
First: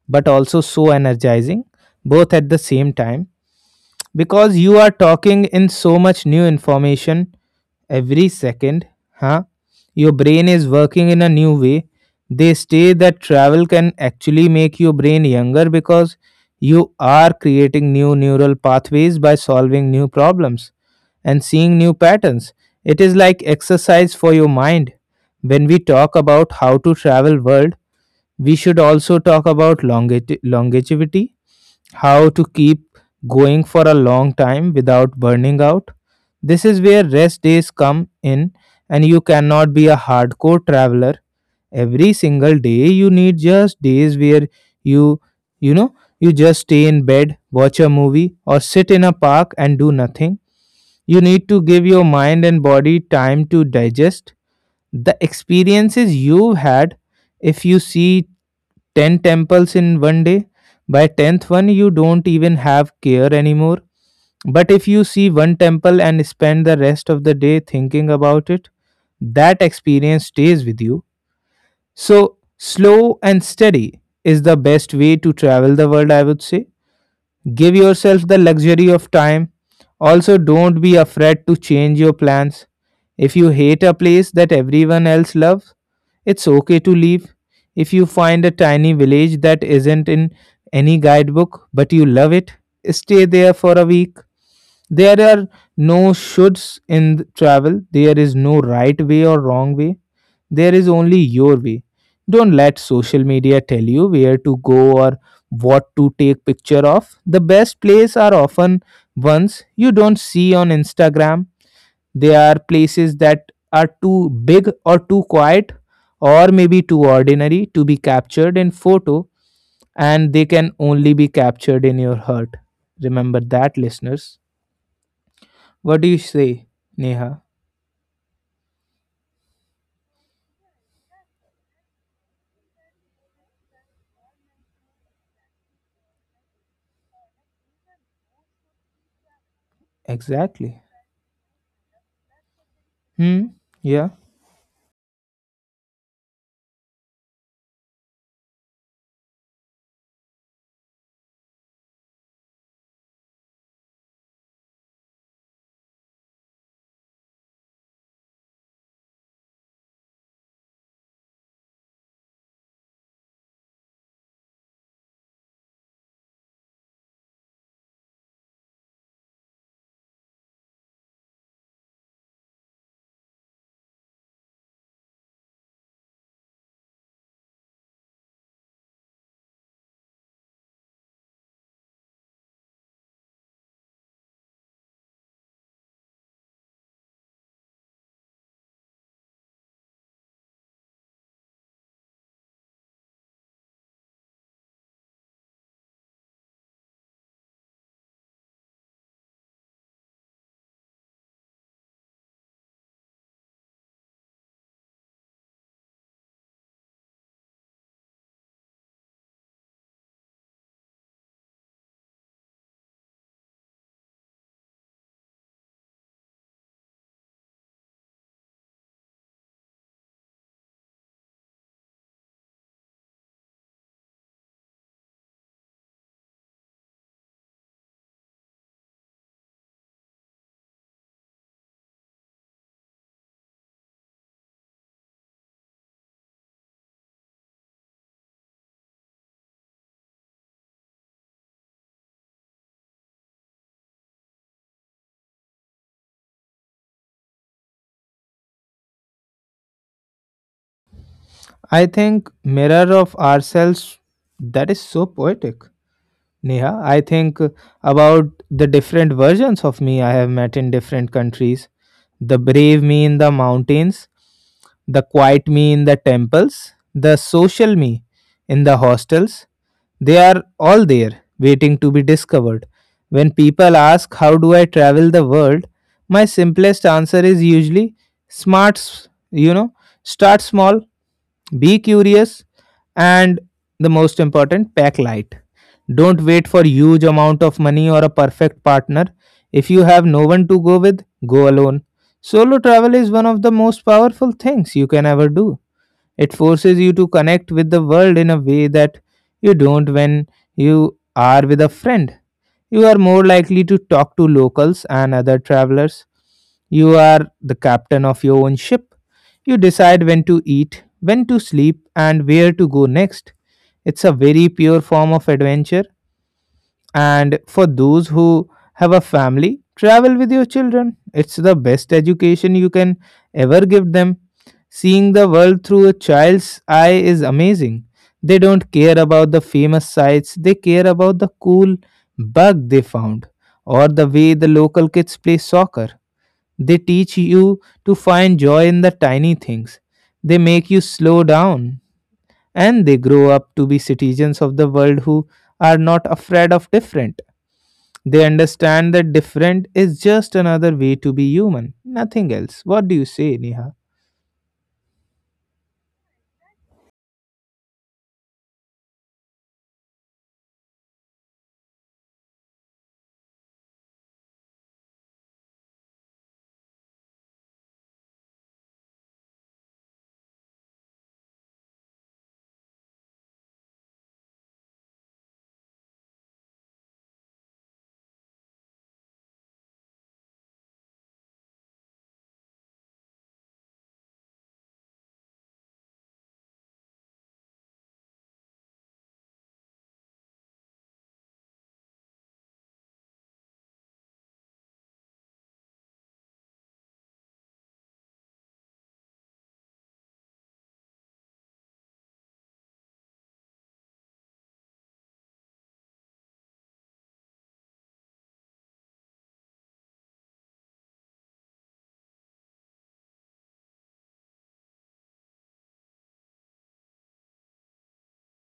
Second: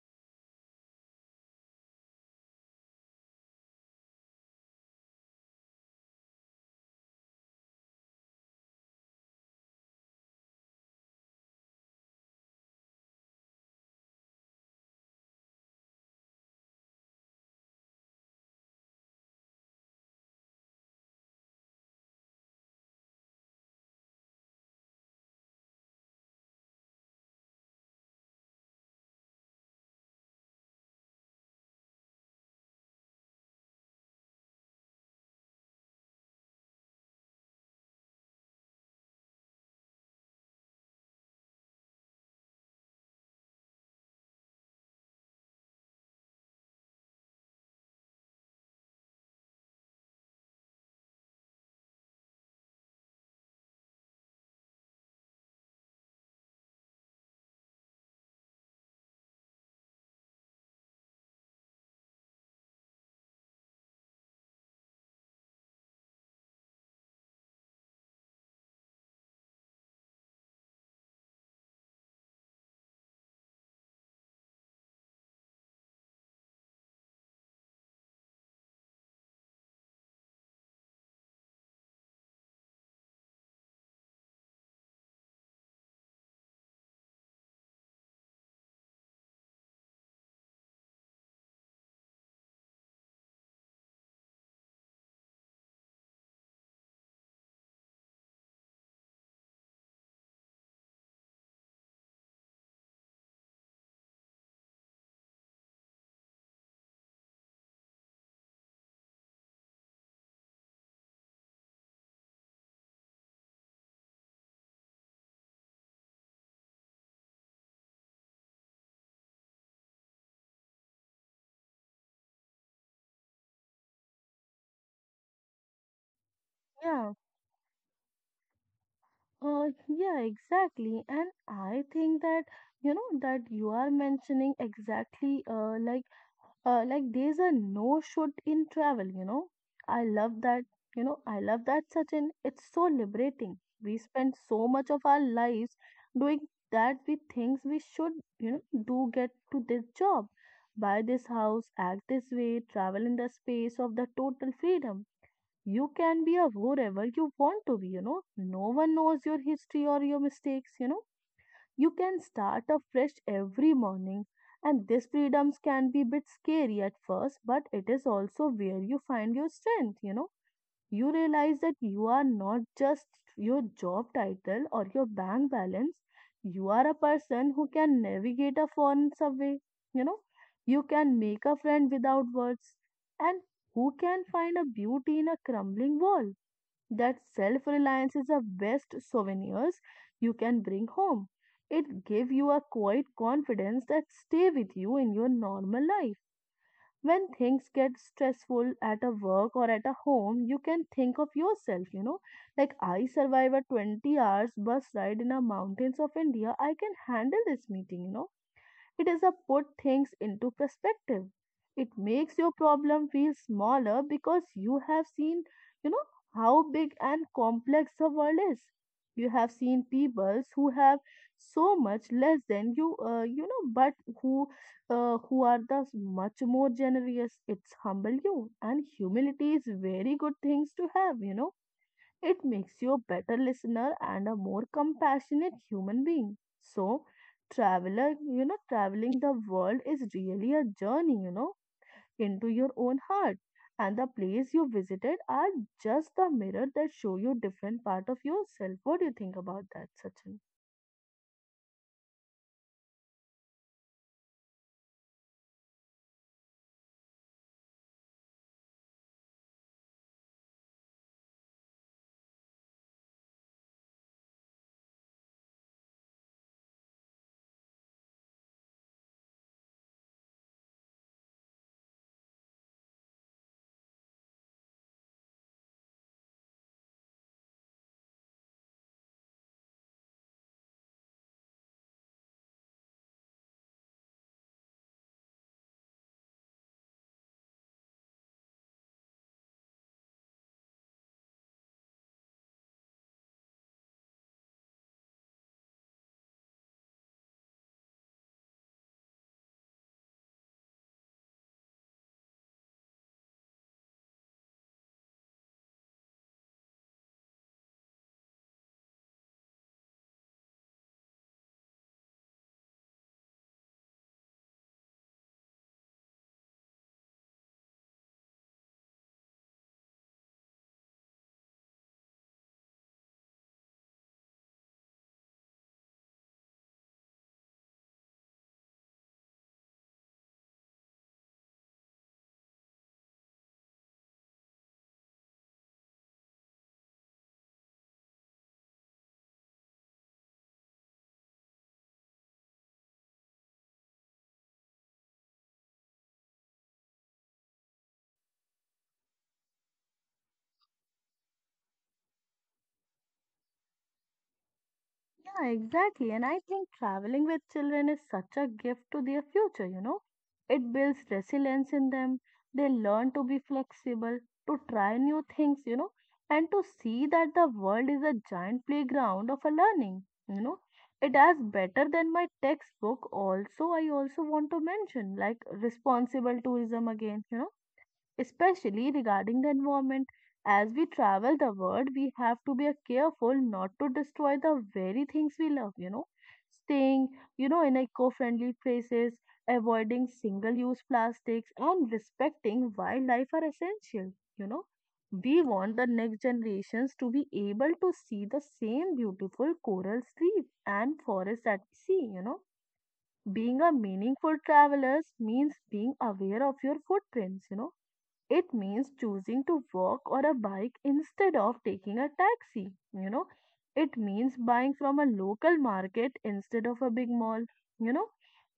S1: but also so energizing, both at the same time, because you are talking in so much new information every second. Huh? Your brain is working in a new way. They say that travel can actually make your brain younger because you are creating new neural pathways by solving new problems and seeing new patterns. It is like exercise for your mind. When we talk about how to travel world, we should also talk about longevity. Longevity, how to keep going for a long time without burning out. This is where rest days come in, and you cannot be a hardcore traveler every single day. You need just days where you, you know, you just stay in bed, watch a movie, or sit in a park and do nothing. You need to give your mind and body time to digest the experiences you've had. If you see ten temples in one day. By tenth one, you don't even have care anymore. But if you see one temple and spend the rest of the day thinking about it, that experience stays with you. So, slow and steady is the best way to travel the world, I would say. Give yourself the luxury of time. Also, don't be afraid to change your plans. If you hate a place that everyone else loves, it's okay to leave. If you find a tiny village that isn't in any guidebook but you love it, stay there for a week. There are no shoulds in th- travel, there is no right way or wrong way, there is only your way. Don't let social media tell you where to go or what to take picture of. The best places are often ones you don't see on Instagram. They are places that are too big or too quiet or maybe too ordinary to be captured in photo, and they can only be captured in your heart. Remember that, listeners. What do you say,
S2: yeah.
S1: Neha?
S2: Uh, yeah, exactly. And I think that, you know, that you are mentioning exactly uh, like uh, like there's a no should in travel, you know. I love that,
S1: Exactly.
S2: you know, I love that, Sachin. It's so
S1: Hmm.
S2: liberating. We
S1: Yeah.
S2: spend so much of our lives doing that we things we should, you know, do get to this job, buy this house, act this way, travel in the space of the total freedom. You can be a whoever you want to be, you know. No one knows your history or your mistakes, you know. You can start afresh every morning, and these freedoms can be a bit scary at first, but it is also where you find your strength, you know. You realize that you are not just your job title or your bank balance, you are a person who can navigate a foreign subway, you know. You can make a friend without words, and who can find a beauty in a crumbling wall that self reliance is the best souvenirs you can bring home. It gives you a quiet confidence that stay with you in your normal life. When things get stressful at a work or at a home, you can think of yourself, you know, like I survive a twenty hours bus ride in the mountains of India. I can handle this meeting, you know It is a put things into perspective. It makes your problem feel smaller because you have seen, you know, how big and complex the world is. You have seen peoples who have so much less than you, uh, you know, but who, uh, who are thus much more generous. It's humble you, and humility is very good things to have, you know It makes you a better listener and a more compassionate human being. So, traveler, you know, traveling the world is really a journey, you know, into your own heart. And the place you visited are just the mirror that show you different part of yourself. What do you think about that, Sachin?
S1: I think mirror of ourselves, that is so poetic, Neha. I think about the different versions of me I have met in different countries. The brave me in the mountains, the quiet me in the temples, the social me in the hostels, they are all there, waiting to be discovered. When people ask, "How do I travel the world?" my simplest answer is usually smart, s- you know, start small, be curious, and the most important, pack light. Don't wait for huge amount of money or a perfect partner. If you have no one to go with, go alone. Solo travel is one of the most powerful things you can ever do. It forces you to connect with the world in a way that you don't when you are with a friend. You are more likely to talk to locals and other travelers. You are the captain of your own ship. You decide when to eat, when to sleep, and where to go next. It's a very pure form of adventure. And for those who have a family, travel with your children. It's the best education you can ever give them. Seeing the world through a child's eye is amazing. They don't care about the famous sites; they care about the cool bug they found or the way the local kids play soccer. They teach you to find joy in the tiny things. They make you slow down, and they grow up to be citizens of the world who are not afraid of different. They understand that different is just another way to be human, nothing else. What do you say, Neha?
S2: Yeah, exactly. And I think traveling with children is such a gift to their future, you know. It builds resilience in them. They learn to be flexible, to try new things, you know, and to see that the world is a giant playground of a learning, you know. It does better than my textbook. Also, I also want to mention like responsible tourism again, you know especially regarding the environment. As we travel the world, we have to be careful not to destroy the very things we love, you know, staying, you know, in eco-friendly places, avoiding single-use plastics, and respecting wildlife are essential, you know. We want the next generations to be able to see the same beautiful coral reefs and forests that we see, you know Being a meaningful travelers means being aware of your footprints you know It means choosing to walk or a bike instead of taking a taxi. You know, it means buying from a local market instead of a big mall. You know,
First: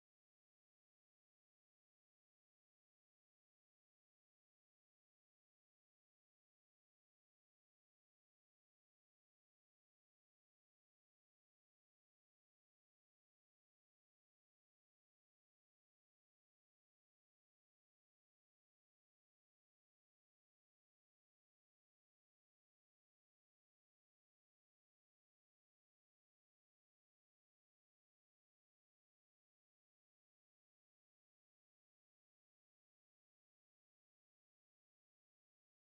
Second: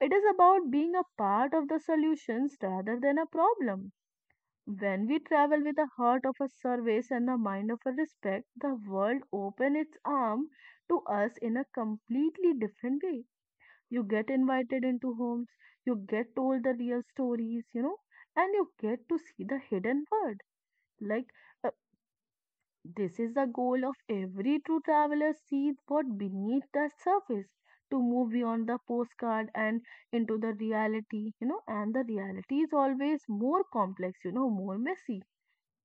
S2: it is about being a part of the solutions rather than a problem. When we travel with a heart of a service and the mind of a respect, the world opens its arm to us in a completely different way. You get invited into homes, you get told the real stories, you know, and you get to see the hidden world like, uh, this is the goal of every true traveler see what beneath the surface to move beyond the postcard and into the reality, you know, and the reality is always more complex, you know, more messy.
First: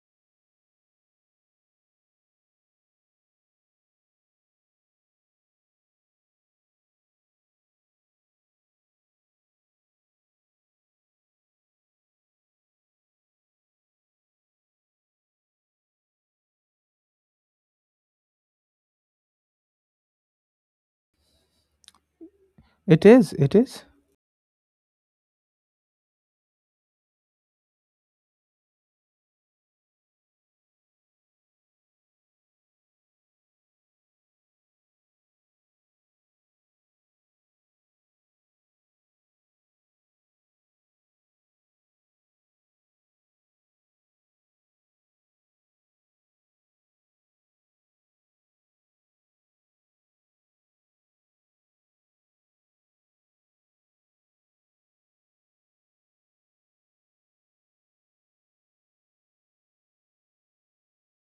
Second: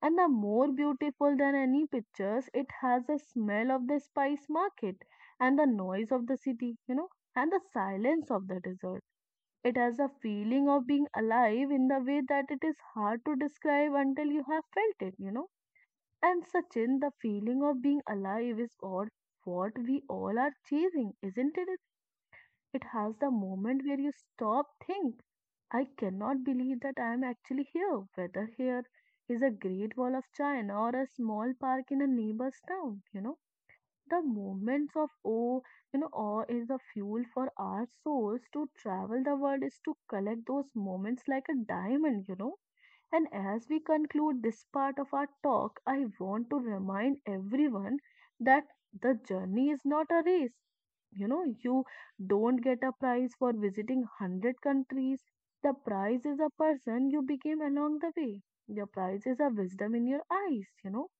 S2: And the more beautiful than any pictures, it has the smell of the spice market and the noise of the city, you know, and the silence of the desert. It has a feeling of being alive in the way that it is hard to describe until you have felt it, you know and Sachin, the feeling of being alive is odd. What we all are chasing, isn't it? It
S1: It
S2: has
S1: is,
S2: the
S1: it is.
S2: moment where you stop, think, I cannot believe that I am actually here. Whether here is a great wall of China or a small park in a neighbor's town, you know, the moments of awe, you know, awe is the fuel for our souls to travel the world is to collect those moments like a diamond, you know and as we conclude this part of our talk, I want to remind everyone that the journey is not a race. You know, you don't get a prize for visiting one hundred countries. The prize is a person you became along the way. The prize is a wisdom in your eyes, you know,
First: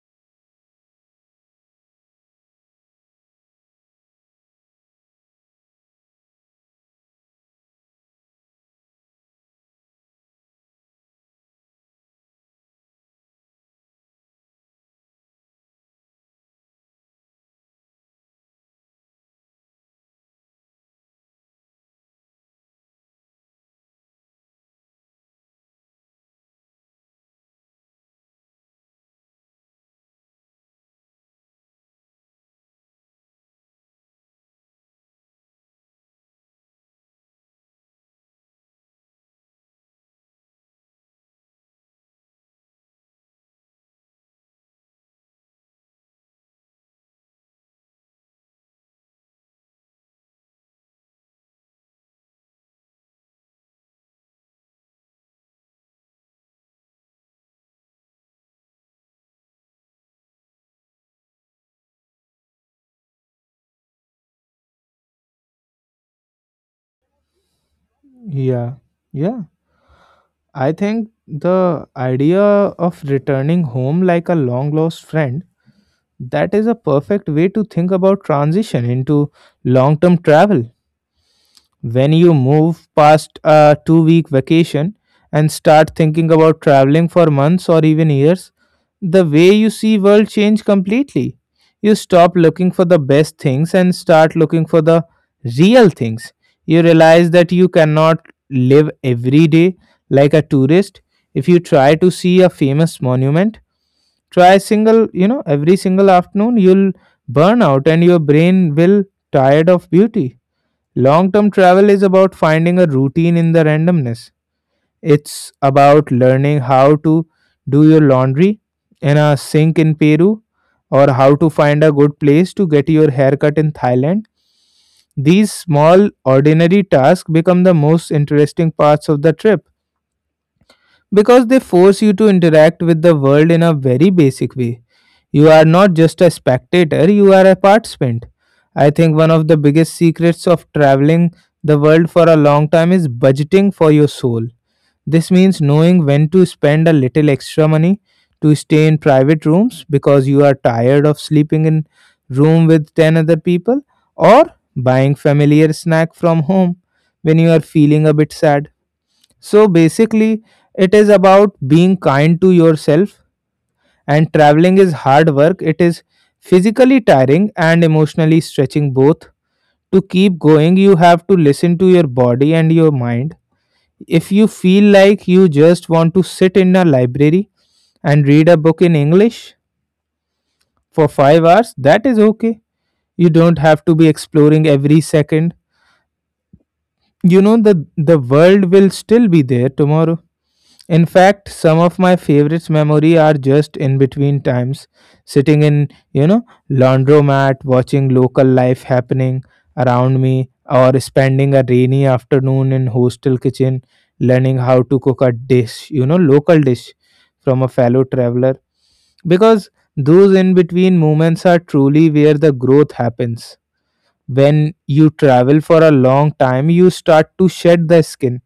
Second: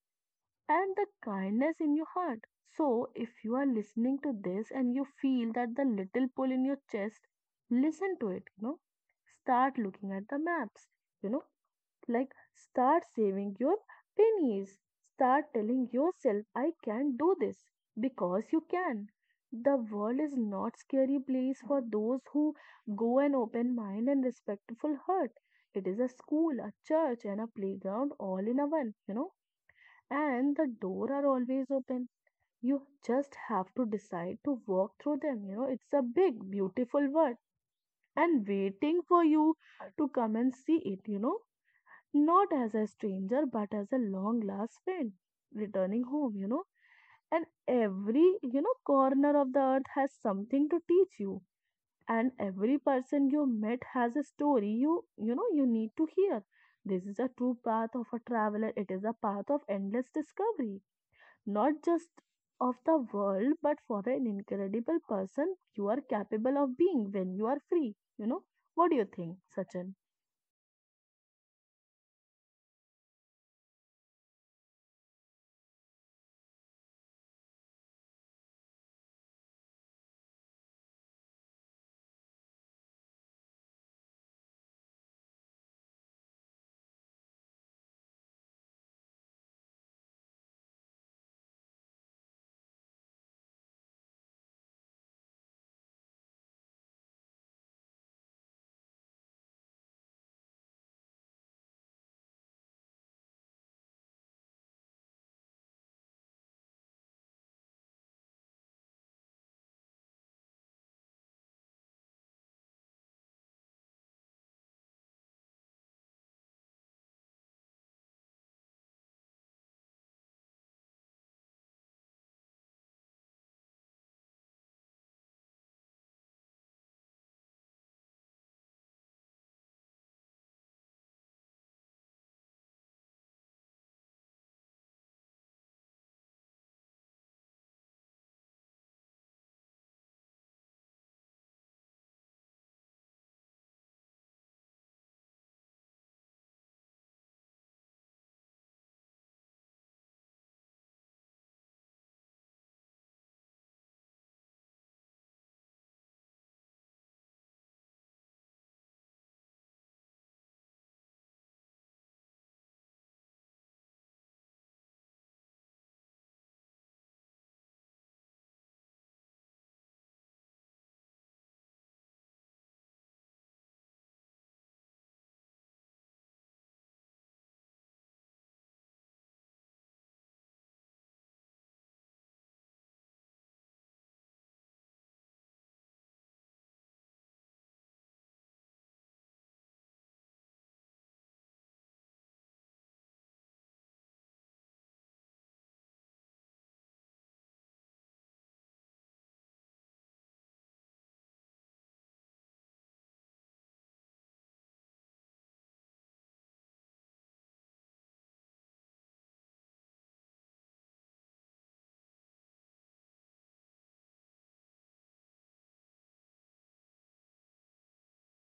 S2: and the kindness in your heart. So, if you are listening to this and you feel that the little pull in your chest, listen to it, you know, start looking at the maps you know like, start saving your pennies. Start telling yourself, I can do this because you can. The world is not scary place for those who go an open mind and respectful heart. It is a school, a church, and a playground all in a one, you know. And the door are always open. You just have to decide to walk through them. You know, it's a big, beautiful world and waiting for you to come and see it, you know not as a stranger but as a long lost friend returning home you know and every you know corner of the earth has something to teach you, and every person you met has a story you you know you need to hear. This is a true path of a traveler. It is a path of endless discovery, not just of the world but for an incredible person you are capable of being when you are free you know
S1: Yeah,
S2: what do you think,
S1: yeah.
S2: sachin
S1: I think the idea of returning home like a long lost friend, that is a perfect way to think about transition into long term travel. When you move past a two week vacation and start thinking about traveling for months or even years, the way you see world change completely. You stop looking for the best things and start looking for the real things. You realize that you cannot live every day like a tourist. If you try to see a famous monument, try single, you know, every single afternoon, you'll burn out and your brain will tired of beauty. Long term travel is about finding a routine in the randomness. It's about learning how to do your laundry in a sink in Peru, or how to find a good place to get your haircut in Thailand. These small, ordinary tasks become the most interesting parts of the trip because they force you to interact with the world in a very basic way. You are not just a spectator, you are a participant. I think one of the biggest secrets of traveling the world for a long time is budgeting for your soul. This means knowing when to spend a little extra money to stay in private rooms because you are tired of sleeping in room with ten other people, or buying familiar snack from home when you are feeling a bit sad. So basically, it is about being kind to yourself, and traveling is hard work. It is physically tiring and emotionally stretching both. To keep going, you have to listen to your body and your mind. If you feel like you just want to sit in a library and read a book in English for five hours, that is okay. You don't have to be exploring every second. You know the the world will still be there tomorrow. In fact, some of my favorites memory are just in between times, sitting in, you know, laundromat, watching local life happening around me, or spending a rainy afternoon in hostel kitchen, learning how to cook a dish, you know, local dish from a fellow traveler. Because those in between moments are truly where the growth happens. When you travel for a long time, you start to shed the skin,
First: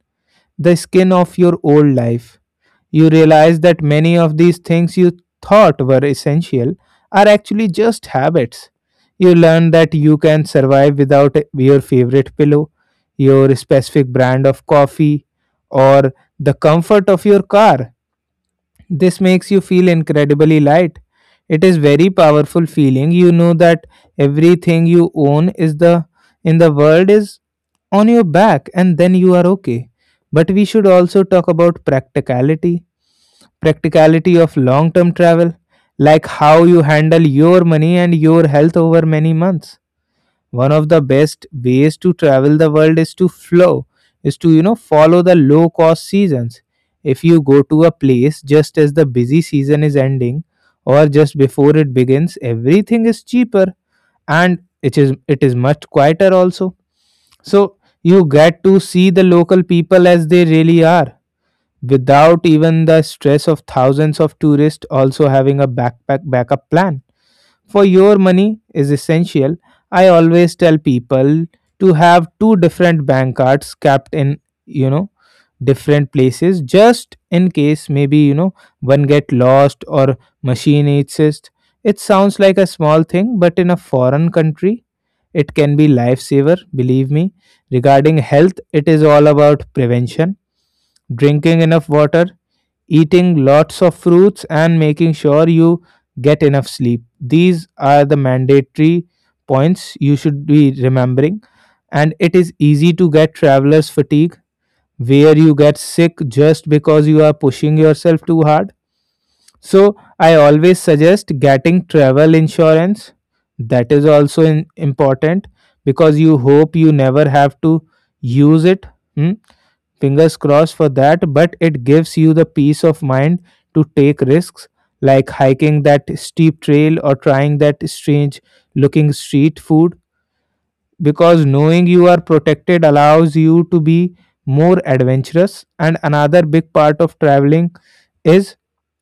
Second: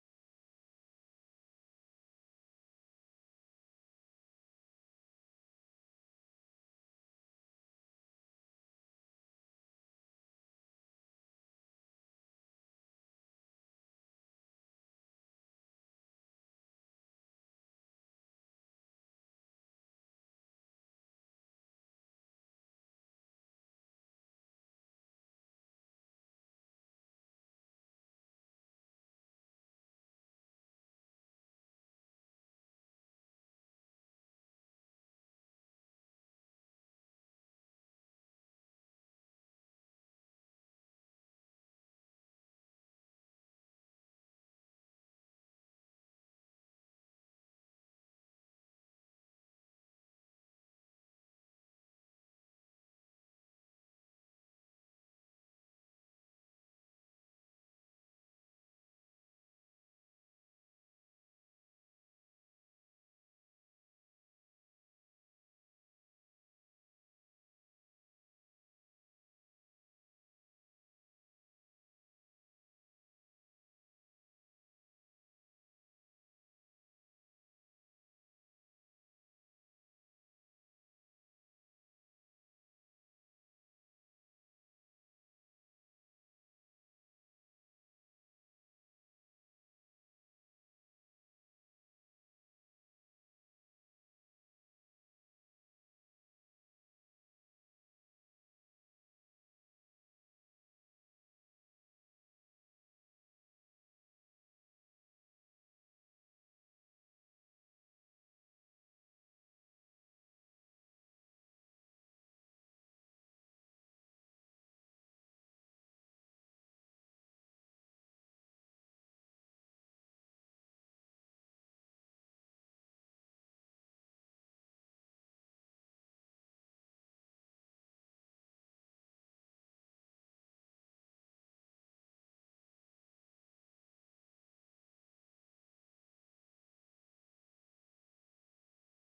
S1: the skin of your old life. You realize that many of these things you thought were essential are actually just habits. You learn that you can survive without your favorite pillow, your specific brand of coffee, or the comfort of your car. This makes you feel incredibly light. It is very powerful feeling. You know that everything you own is the in the world is on your back and then you are okay. But we should also talk about practicality practicality of long term travel, like how you handle your money and your health over many months. One of the best ways to travel the world is to flow is to you know follow the low cost seasons. If you go to a place just as the busy season is ending or just before it begins, everything is cheaper and it is it is much quieter also. So you get to see the local people as they really are without even the stress of thousands of tourists. Also, having a backpack backup plan for your money is essential. I always tell people to have two different bank cards kept in, you know, different places, just in case maybe, you know, one get lost or machine exists. It sounds like a small thing, but in a foreign country, it can be lifesaver, believe me. Regarding health, it is all about prevention: drinking enough water, eating lots of fruits, and making sure you get enough sleep. These are the mandatory points you should be remembering. And it is easy to get traveler's fatigue, where you get sick just because you are pushing yourself too hard. So, I always suggest getting travel insurance. That is also in, important because you hope you never have to use it. Hmm, fingers crossed for that, but it gives you the peace of mind to take risks, like hiking that steep trail or trying that strange looking street food, because knowing you are protected allows you to be more adventurous. And another big part of traveling is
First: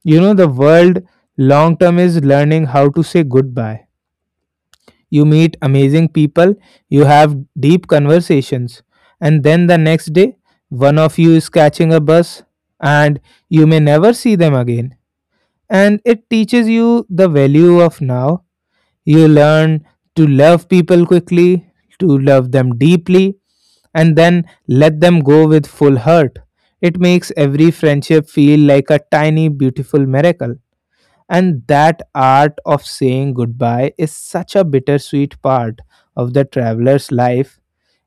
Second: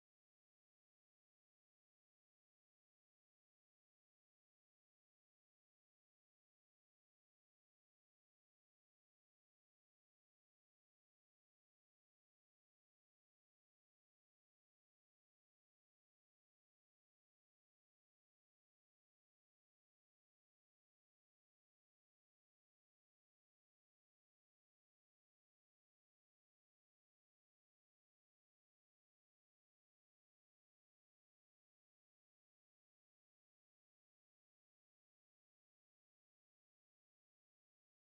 S1: you know the world long term is learning how to say goodbye. You meet amazing people, you have deep conversations, and then the next day, one of you is catching a bus and you may never see them again. And it teaches you the value of now. You learn to love people quickly, to love them deeply, and then let them go with full heart. It makes every friendship feel like a tiny, beautiful miracle. And that art of saying goodbye is such a bittersweet part of the traveler's life.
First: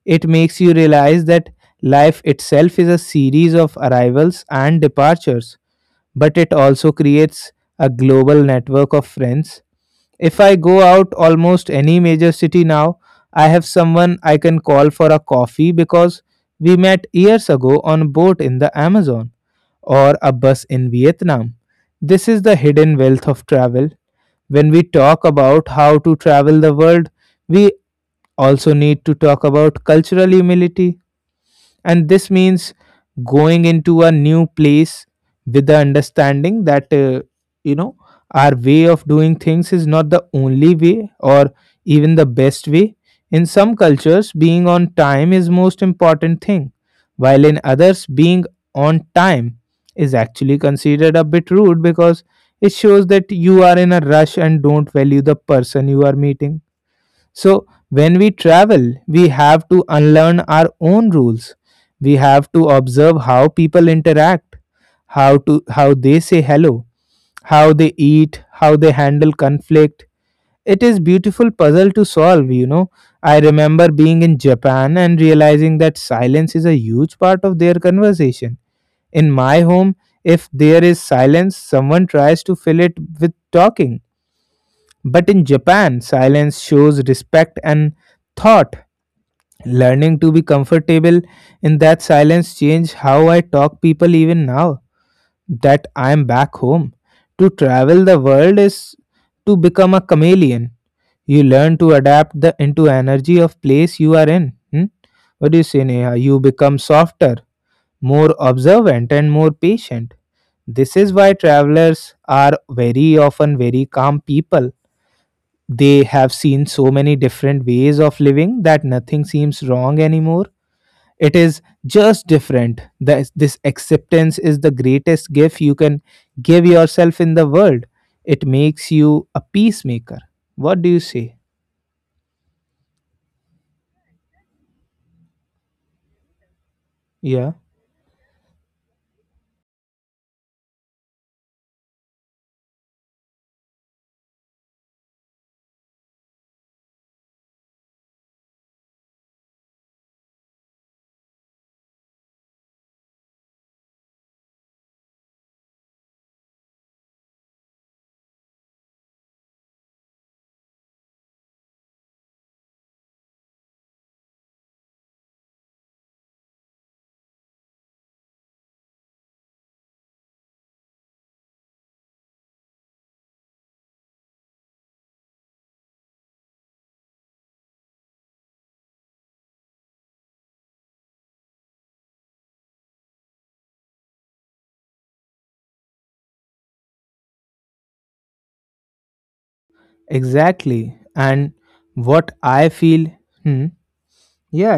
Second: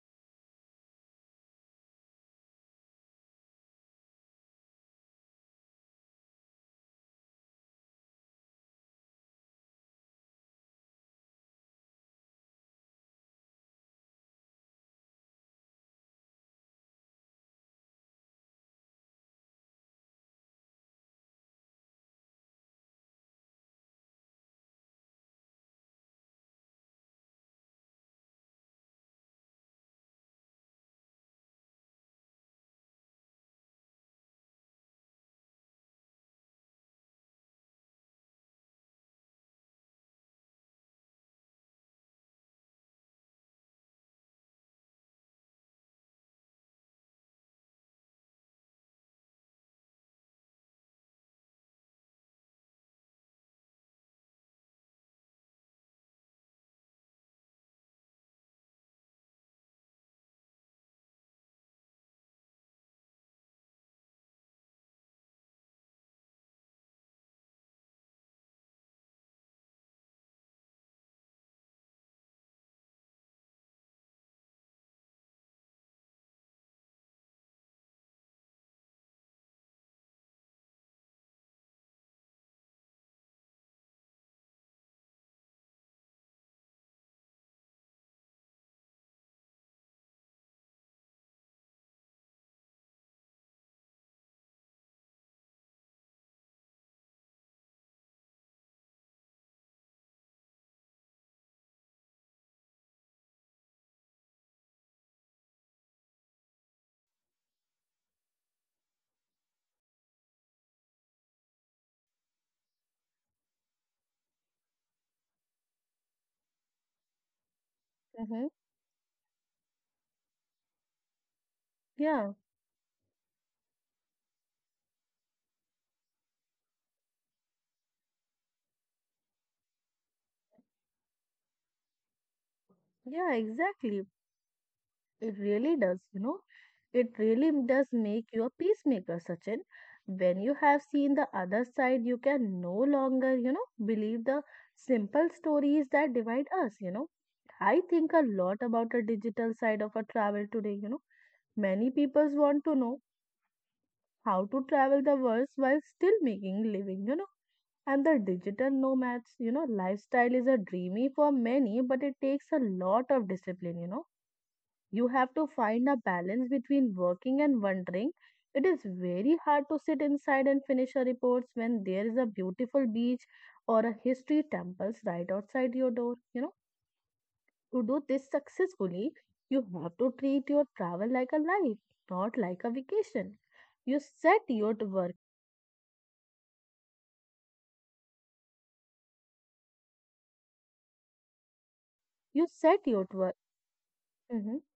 S1: It makes you realize that life itself is a series of arrivals and departures, but it also creates a global network of friends. If I go out almost any major city now, I have someone I can call for a coffee because we met years ago on a boat in the Amazon or a bus in Vietnam. This is the hidden wealth of travel. When we talk about how to travel the world, we also need to talk about cultural humility. And this means going into a new place with the understanding that uh, you know our way of doing things is not the only way or even the best way. In some cultures, being on time is most important thing, while in others, being on time is actually considered a bit rude because it shows that you are in a rush and don't value the person you are meeting. So, when we travel, we have to unlearn our own rules. We have to observe how people interact, how to how they say hello, how they eat, how they handle conflict. It is beautiful puzzle to solve, you know. I remember being in Japan and realizing that silence is a huge part of their conversation. In my home, if there is silence, someone tries to fill it with talking, but in Japan, silence shows respect and thought. Learning to be comfortable in that silence changed how I talk people even now that I am back home. To travel the world is to become a chameleon. You learn to adapt the into energy of place you are in. Hmm? What do you say, Neha? You become softer, more observant, and more patient. This is why travelers are very often very calm people. They have seen so many different ways of
S2: Mm-hmm.
S1: living that nothing seems wrong anymore. It is just
S2: Yeah,
S1: different. The, this acceptance is the greatest gift you can give yourself in the world. It makes you a peacemaker. What do you say?
S2: yeah, exactly. It really does, you know. It really
S1: Yeah,
S2: does make you a peacemaker, Sachin. When you have seen the other side, you can no longer, you know, believe the simple stories that divide us, you know. I think a lot about the digital side of a travel today, you know. Many people want to know how to travel the world while still making living, you know. And the digital nomads, you know, lifestyle is a dreamy for many, but it takes a lot of discipline, you know you have to find a balance between working and wondering. It is very hard to sit inside and finish a report when there is a beautiful beach or a history temples right outside your door. You know, to do this successfully, you have to treat your travel like a life, not like a vacation. You set your to work.
S1: exactly. And what
S2: You
S1: I
S2: set your
S1: feel.
S2: to work.
S1: Hmm,
S2: Mm-hmm.
S1: yeah,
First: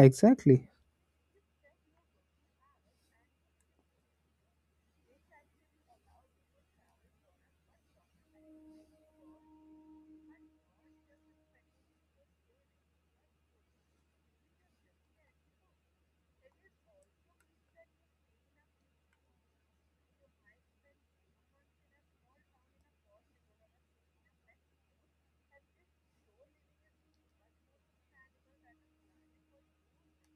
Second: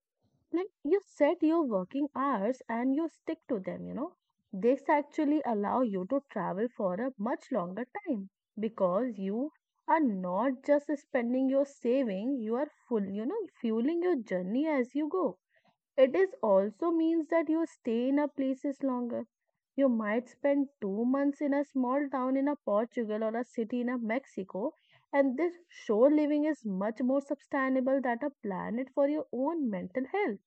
S2: like
S1: exactly.
S2: you set your working hours and you stick to them you know this actually allow you to travel for a much longer time because you are not just spending your saving you are full you know fueling your journey as you go it is also means that you stay in a places longer. You might spend 2 months in a small town in a portugal or a city in a mexico, and this shore living is much more sustainable than a planet for your own mental health.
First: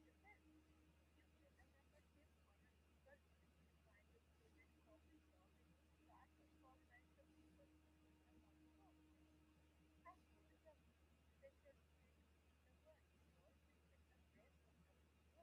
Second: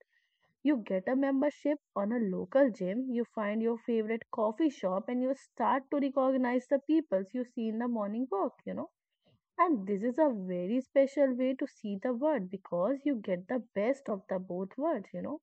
S2: You get a membership on a local gym, you find your favorite coffee shop, and you start to recognize the peoples you see in the morning walk, you know. And this is a very special way to see the world because you get the best of the both worlds, you know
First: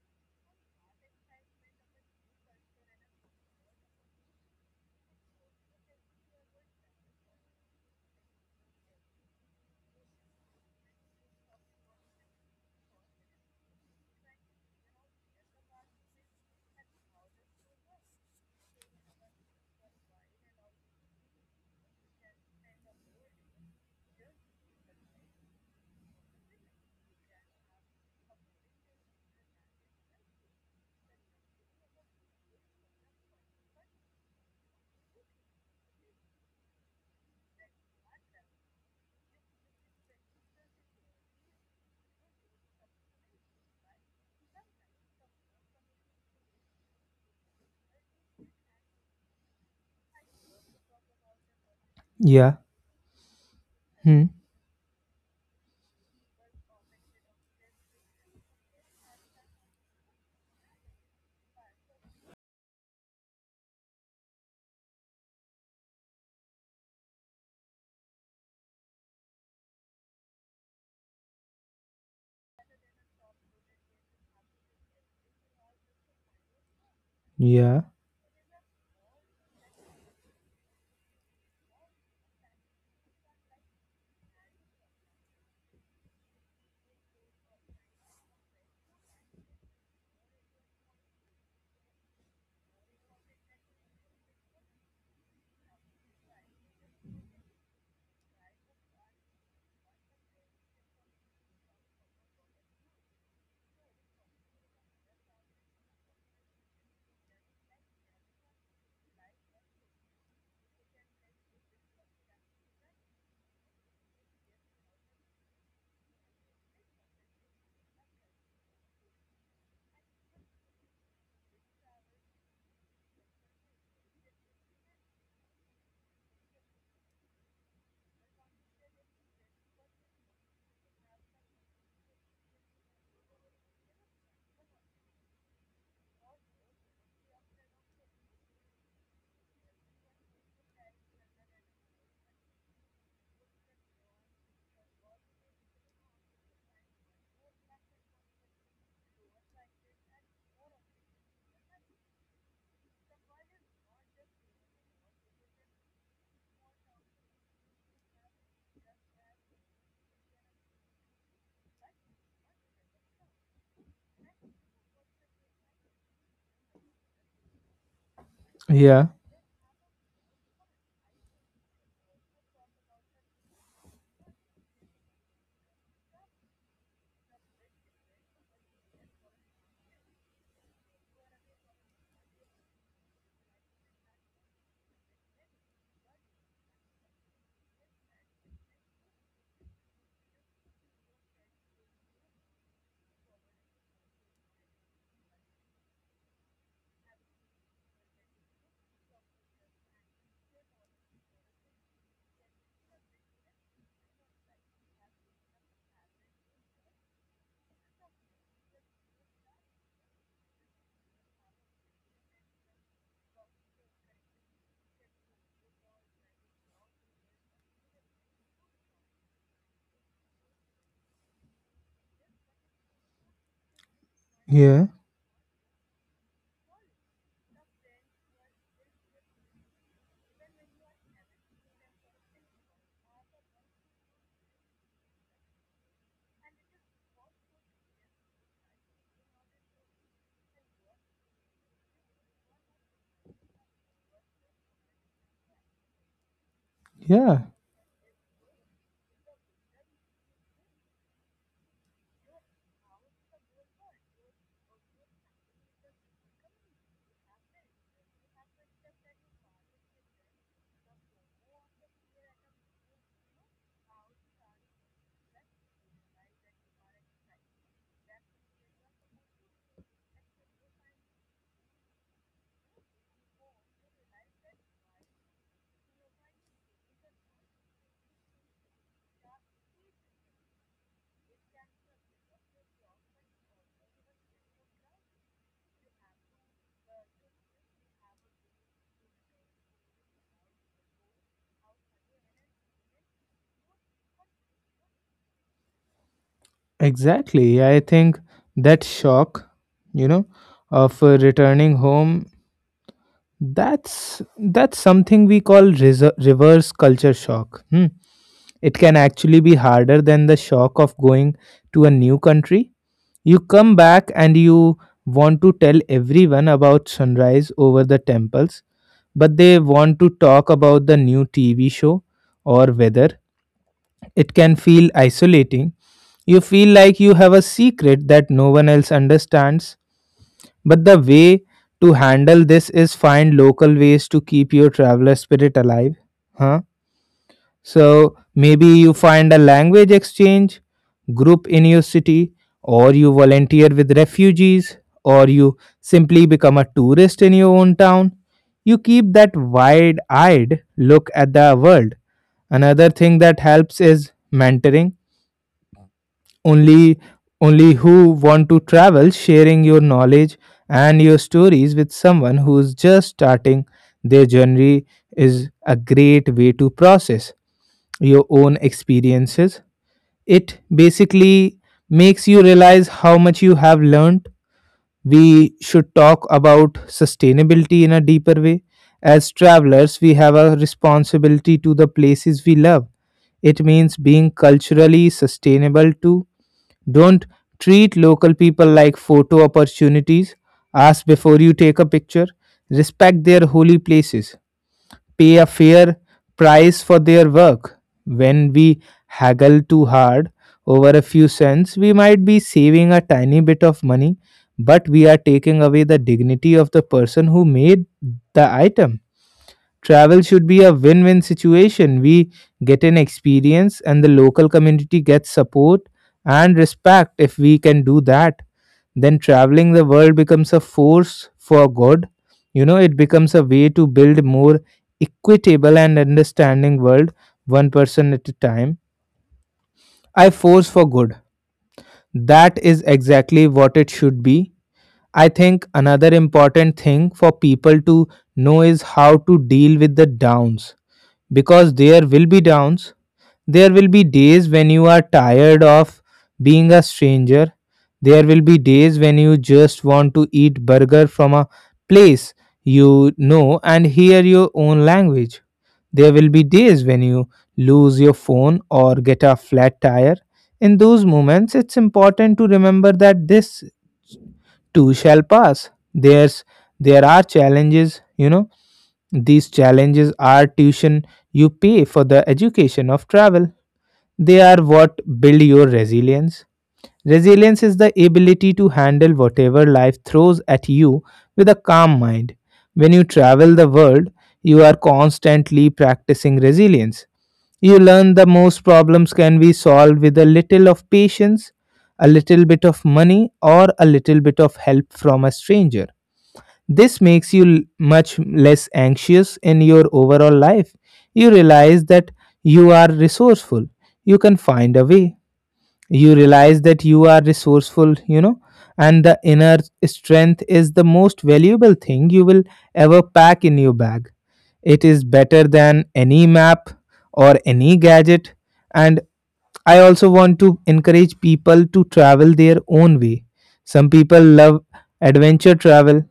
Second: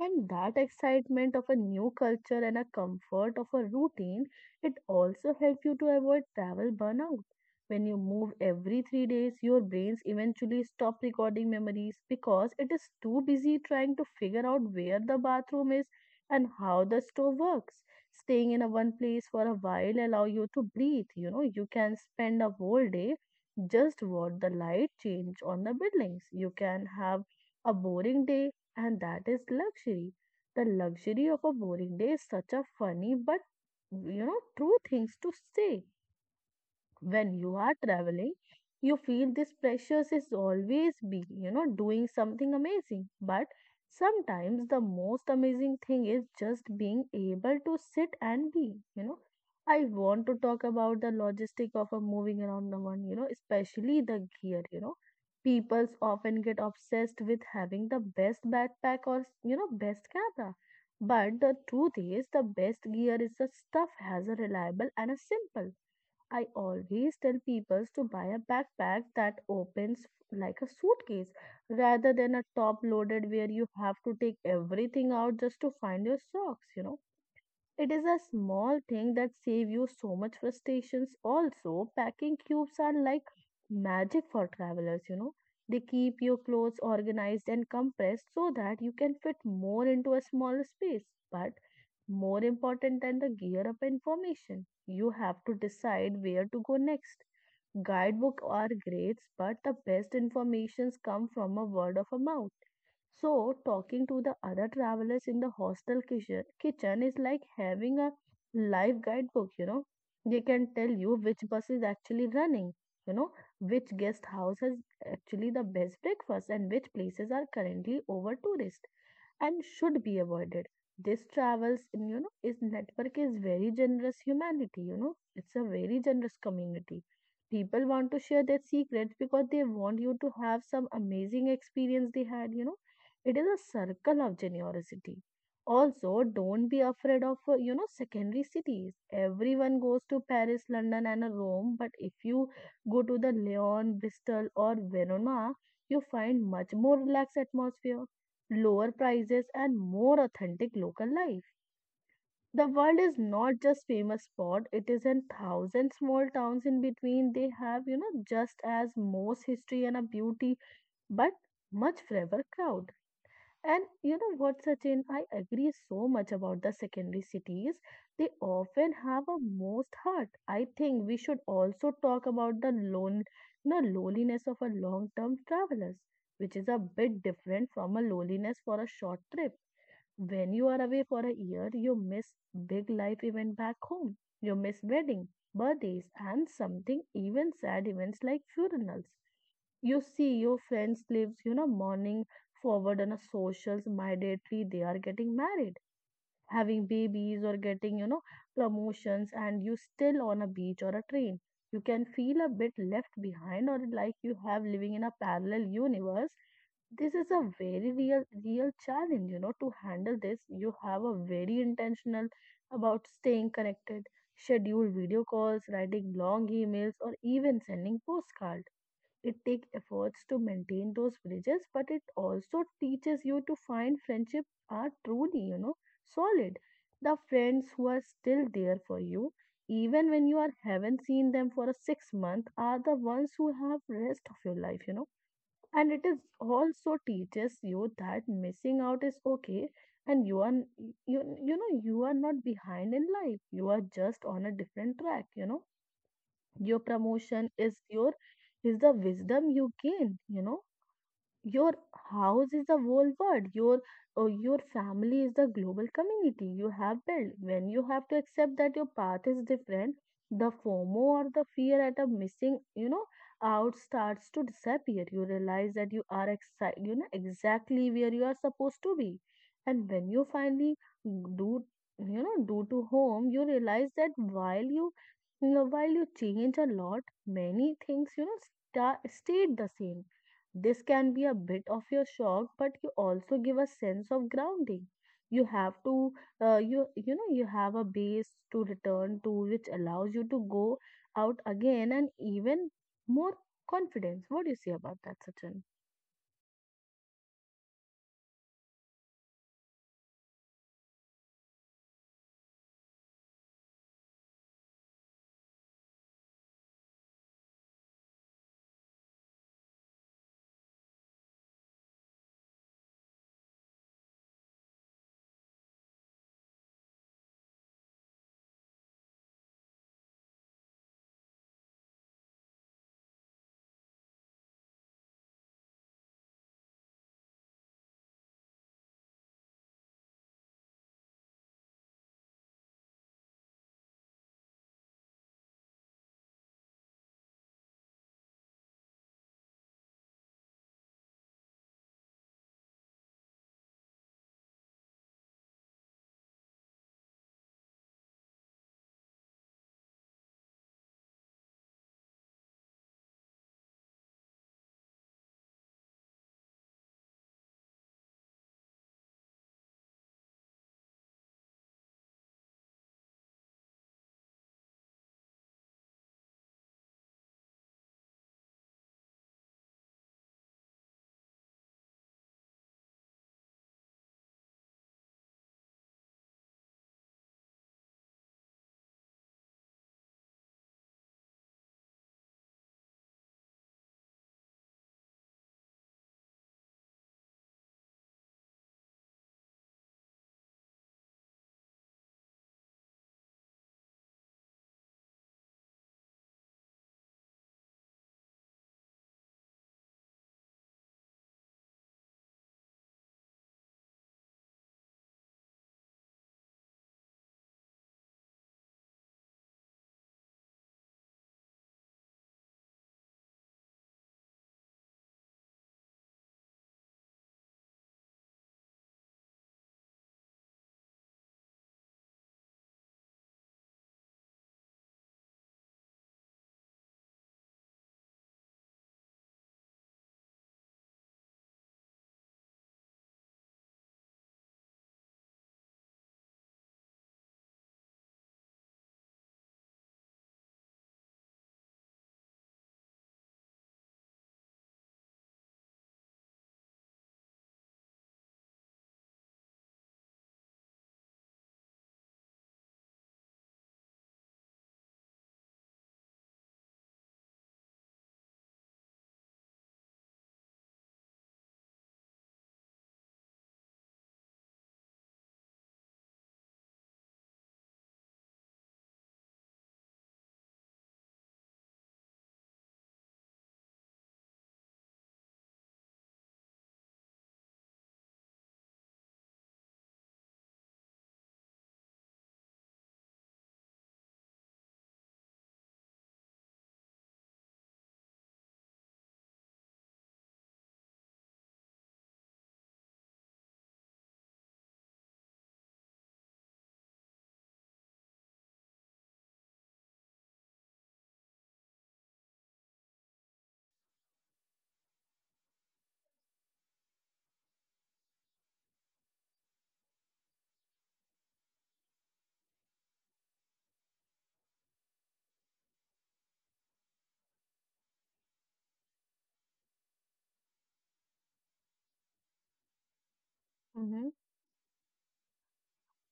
S2: and that excitement of a new culture and a comfort of a routine, it also helps you to avoid travel burnout. When you move every three days, your brains eventually stop recording memories because it is too busy trying to figure out where the bathroom is and how the stove works. Staying in a one place for a while allow you to breathe. You know, you can spend a whole day just watch the light change on the buildings. You can have a boring day, and that is luxury. The luxury of a boring day is such a funny but you know true things to say when you are traveling. You feel this pressure is always be you know doing something amazing, but sometimes the most amazing thing is just being able to sit and be you know i want to talk about the logistic of a moving
S1: Yeah.
S2: around the one you know especially the
S1: Hmm.
S2: gear you know people often get obsessed with having the best backpack or you know best camera, but the truth is the best gear is the stuff has a reliable and a simple. I always tell people to buy a backpack that opens like a suitcase rather than a top loaded where you have to take everything out just to find your socks, you know.
S1: Yeah.
S2: It is a small thing that save you so much frustrations. Also, packing cubes are like magic for travelers, you know. They keep your clothes organized and compressed so that you can fit more into a smaller space. But more important than the gear up information, you have to decide where to go next. Guidebook are great, but the best informations come from a word of a mouth. So, talking to the other travelers in the hostel kitchen, kitchen is like having a live guidebook, you know. They can tell you which bus is actually running, you know, which guest house has actually the best breakfast and which places are currently over tourist and should be avoided. This travels in, you know, is network is very generous humanity, you know, it's a very generous community. People want to share their secrets because they want you to have some amazing experience they had, you know. It is a circle of generosity. Also, don't be afraid of, uh, you know, secondary cities. Everyone goes to Paris, London, and uh, Rome, but if you go to the Lyon, Bristol, or Verona, you find much more relaxed atmosphere, lower prices, and more authentic local life. The world is not just famous spot, it is in thousand small towns in between. They have, you know, just as most history and a beauty, but much forever crowd. And you know what, Sachin, I agree so much about the secondary cities. They often
S1: Yeah.
S2: have a most heart. I think we should also talk about the lone, you know, loneliness of a long-term travelers, which is a bit different from a loneliness for a short trip. When you are away for a year, you miss big life event back home. You miss wedding, birthdays, and something even sad events like funerals. You see your friends lives, you know, mourning forward on a socials immediately they are getting married having babies or getting, you know, promotions, and you still on a beach or a train. You can feel a bit left behind or like you have living in a parallel universe. This is a very real, real challenge, you know, to handle this. You have a very intentional about staying connected, schedule video calls, writing long emails, or even sending postcards. It takes efforts to maintain those villages, but it also teaches you to find friendship
S1: Yeah.
S2: are truly, you know, solid. The friends who are still there for you, even when you are haven't seen them for a six month, are the ones who have rest of your life, you know. And it is also teaches you that missing out is okay, and you are you you know you are not behind in life. You are just on a different track, you know your
S1: Yeah.
S2: promotion is your is the wisdom you gain, you know your house is the whole world your uh, your family is the global community you have built when you have to accept that your path is different. The FOMO or the fear at a missing you know out starts to disappear. You realize that you are exci- you know exactly where you are supposed to be. And when you finally do you know do to home, you realize that while you, you know, while you change a lot. Many things you know sta- stayed the same. This can be a bit of your shock, but you also give a sense of grounding. You have to, uh, you you know, you have a base to return to, which allows you to go out again and even more confidence. What do you say about that, Sachin?
S1: Exactly. Yeah, I think that shock, you know, of uh, returning home, that's that's something we call reser reverse culture shock. Hmm. It can actually be harder than the shock of going to a new country. You come back and you want to tell everyone about sunrise over the temples, but they want to talk about the new T V show or weather. It can feel isolating. You feel like you have a secret that no one else understands, but the way to handle this is find local ways to keep your traveler spirit alive. Huh? So maybe you find a language exchange group in your city, or you volunteer with refugees, or you simply become a tourist in your own town. You keep that wide eyed look at the world. Another thing that helps is mentoring only only who want to travel, sharing your knowledge and your stories with someone who's just starting their journey is a great way to process your own experiences. It basically makes you realize how much you have learned. We should talk about sustainability in a deeper way. As travelers, we have a responsibility to the places we love. It means being culturally sustainable too. Don't treat local people like photo opportunities. Ask before you take a picture. Respect their holy places. Pay a fair price for their work. When we haggle too hard over a few cents, we might be saving a tiny bit of money, but we are taking away the dignity of the person who made the item. Travel should be a win win situation. We get an experience, and the local community gets support and respect. If we can do that, then traveling the world becomes a force for good. You know, it becomes a way to build more equitable and understanding world, one person at a time. I force for good. That is exactly what it should be. I think another important thing for people to know is how to deal with the downs, because there will be downs. There will be days when you are tired of being a stranger. There will be days when you just want to eat burger from a place you know and hear your own language. There will be days when you lose your phone or get a flat tire. In those moments, it's important to remember that this too shall pass. There's there are challenges, you know, these challenges are tuition you pay for the education of travel. They are what build your resilience. Resilience is the ability to handle whatever life throws at you with a calm mind. When you travel the world, you are constantly practicing resilience. You learn the most problems can be solved with a little of patience, a little bit of money, or a little bit of help from a stranger. This makes you l- much less anxious in your overall life. You realize that you are resourceful, you can find a way, you realize that you are resourceful, you know. And the inner strength is the most valuable thing you will ever pack in your bag. It is better than any map or any gadget. And I also want to encourage people to travel their own way. Some
S2: Mm-hmm.
S1: people love adventure travel,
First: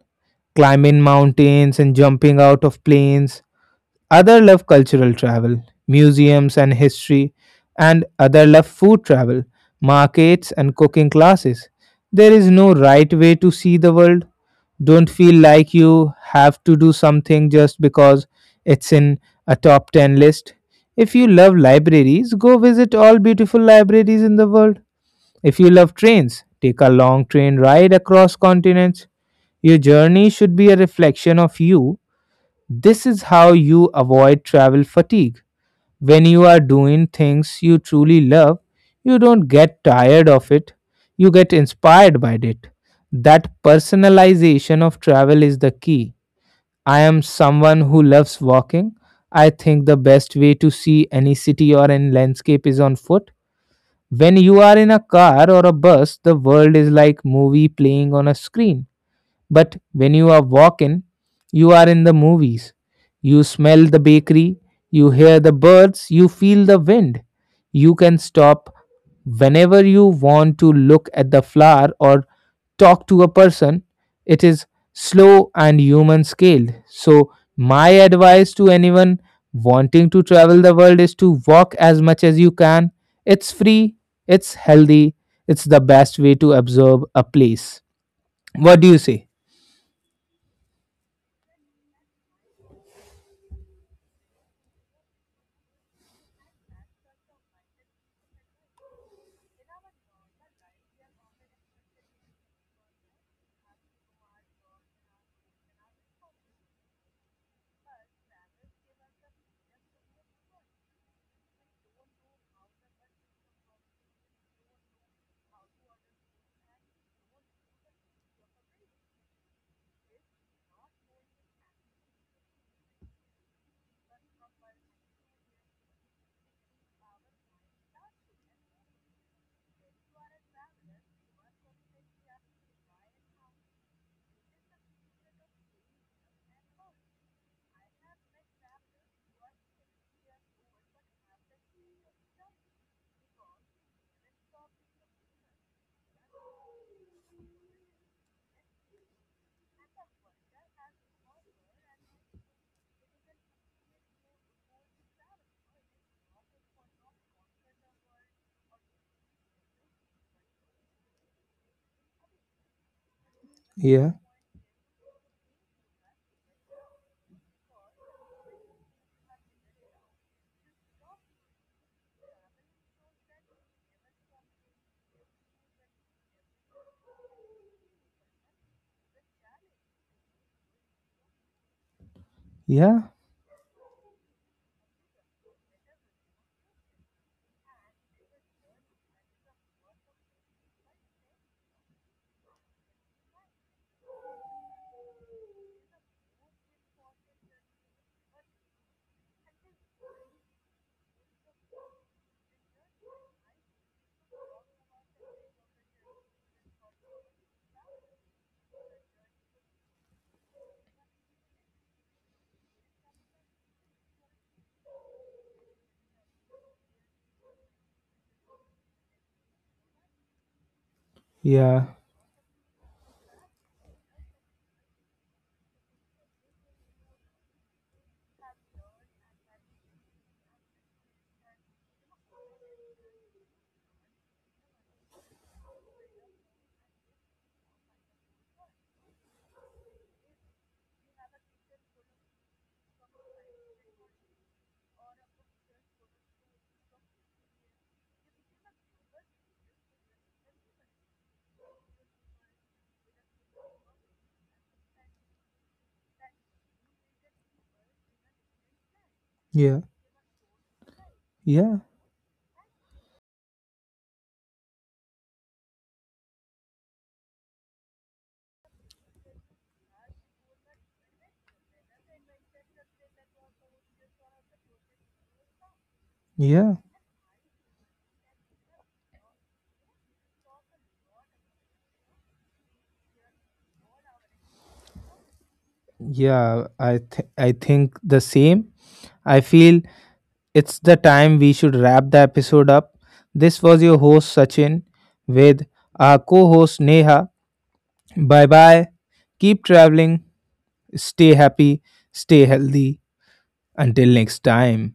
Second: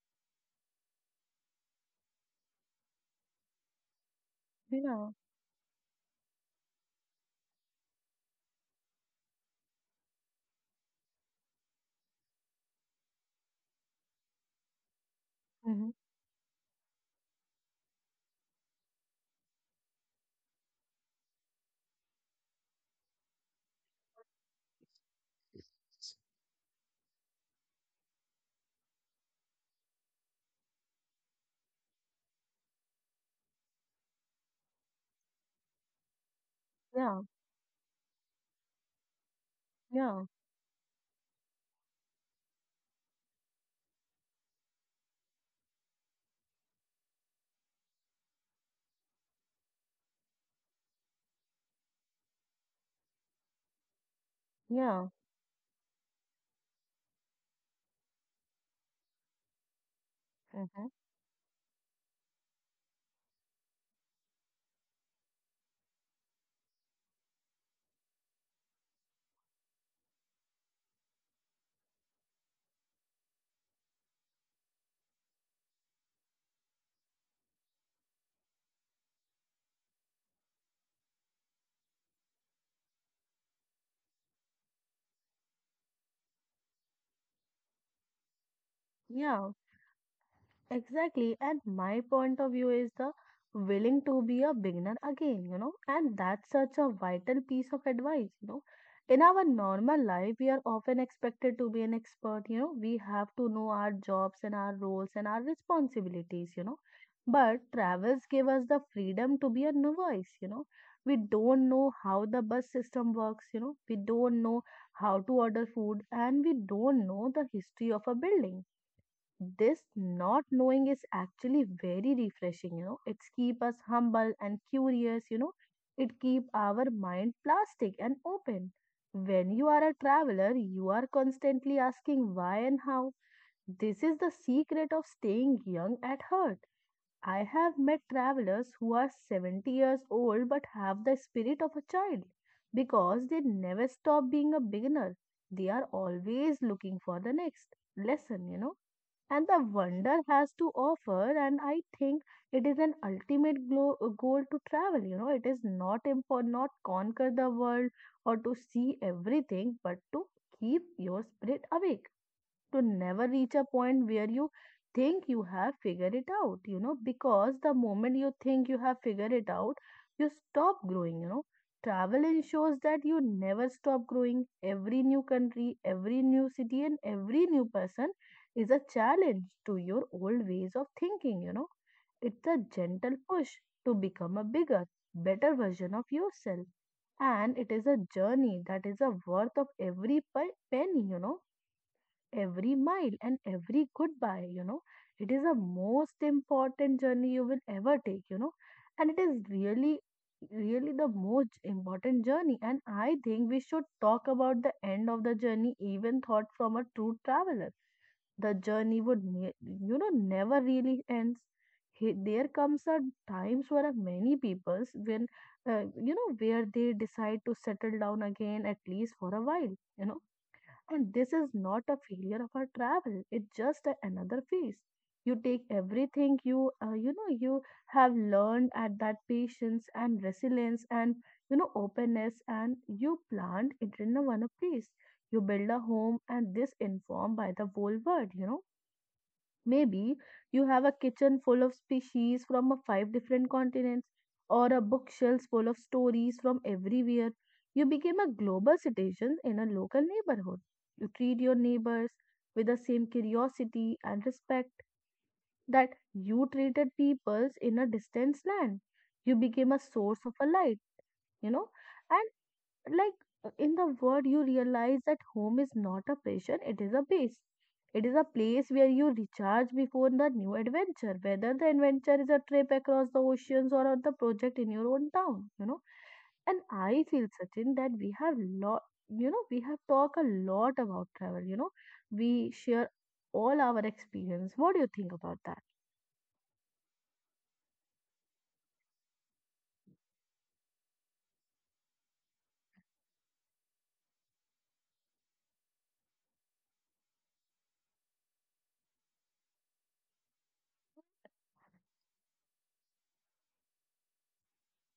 S1: climbing mountains and jumping out of planes, other love
S2: Yeah.
S1: cultural travel, museums and history, and other love food travel, markets and cooking classes. There is no right way to see the world. Don't feel like
S2: Mm-hmm.
S1: you have to do something just because it's in a top ten list. If you love libraries, go visit all beautiful libraries in the world. If you love trains, take a long train ride across continents. Your journey should be a reflection of you. This is how you avoid travel fatigue. When you are doing
S2: Yeah.
S1: things you truly love, you don't get
S2: Yeah.
S1: tired of it, you get inspired by it. That personalization of travel is the key. I am someone who loves walking. I think the best way to see any city or any landscape is on foot. When you are in a
S2: Yeah.
S1: car or a bus, the world is like movie playing on a screen. But when you are
S2: Mm-hmm.
S1: walking, you are in the movies. You smell the bakery, you hear the birds, you feel the wind. You can stop whenever you want to look at the flower or talk to a person. It is slow and human scaled. So, my advice to anyone wanting to travel the world is to walk as much as you can. It's free, it's healthy, it's the best way to observe a place. What do you say?
S2: Yeah. Exactly. And my point of view is the willing to be a beginner again, you know, and that's such a vital piece of advice, you know. In our normal life, we are often expected to be an expert, you know, we have to know our jobs and our roles and our responsibilities, you know. But travels give us the freedom to be a novice, you know. We don't know how the bus system works, you know, we don't know how to order food, and we don't know the history of a building. This not knowing is actually very refreshing you know it's keep us humble and curious you know it keep our mind plastic and open. When you are a traveler, you are constantly asking why and how. This is the secret of staying young at heart. I have met travelers who are seventy years old but have the spirit of a child, because they never stop being a beginner. They are always looking for the next lesson you know and the wonder has to offer. And I think it is an ultimate glo- uh, goal to travel you know it is not impo- not conquer the world or to see everything, but to keep your spirit awake, to never reach a point
S1: Yeah,
S2: where you think you have figured it out, you know, because the moment you think you have figured it out, you stop growing, you know. Travel ensures that you never stop growing. Every new country, every new city, and every new person is a challenge to your old ways of thinking, you know. It's a
S1: yeah,
S2: gentle push to become a bigger, better version of yourself. And it is a journey that is a worth of every pe- penny, you know every mile and every goodbye, you know. It is a most important journey you will ever take, you know. And it is really, really the most important journey. And I think we should talk about the end of the journey, even thought from a true traveler. The journey would, ne- you know, never really ends. He- There comes a times where a many peoples when uh, you know where they decide to settle down again, at least for a while you know and this is not
S1: yeah,
S2: a failure of our travel. It's just a- another phase. You take everything you, uh, you know, you have learned at that, patience and resilience and, you know, openness, and you plant it in a one place. You build a home and this informed by the whole world, you know. Maybe you have a kitchen full of species from a five different continents or a bookshelf full of stories from everywhere. You became a global citizen in a local neighborhood. You treat your neighbors with the same curiosity and respect that you treated peoples in a distant land. You became a
S1: yeah,
S2: source of a light, you know,
S1: yeah,
S2: and like uh, in the word you realize that home is not a prison, it is a base. It is a place where you recharge before the new adventure, whether the adventure is a trip across the oceans or on the project in your own town you know and
S1: yeah,
S2: I feel certain that we have lot you know we have talked a lot about travel you know we share all our experience. What do you think about that?
S1: yeah. I th- I think the same. I feel it's the time we should wrap the episode up. This was your host Sachin with our co-host Neha. Bye bye. Keep traveling. Stay happy. Stay healthy. Until next time.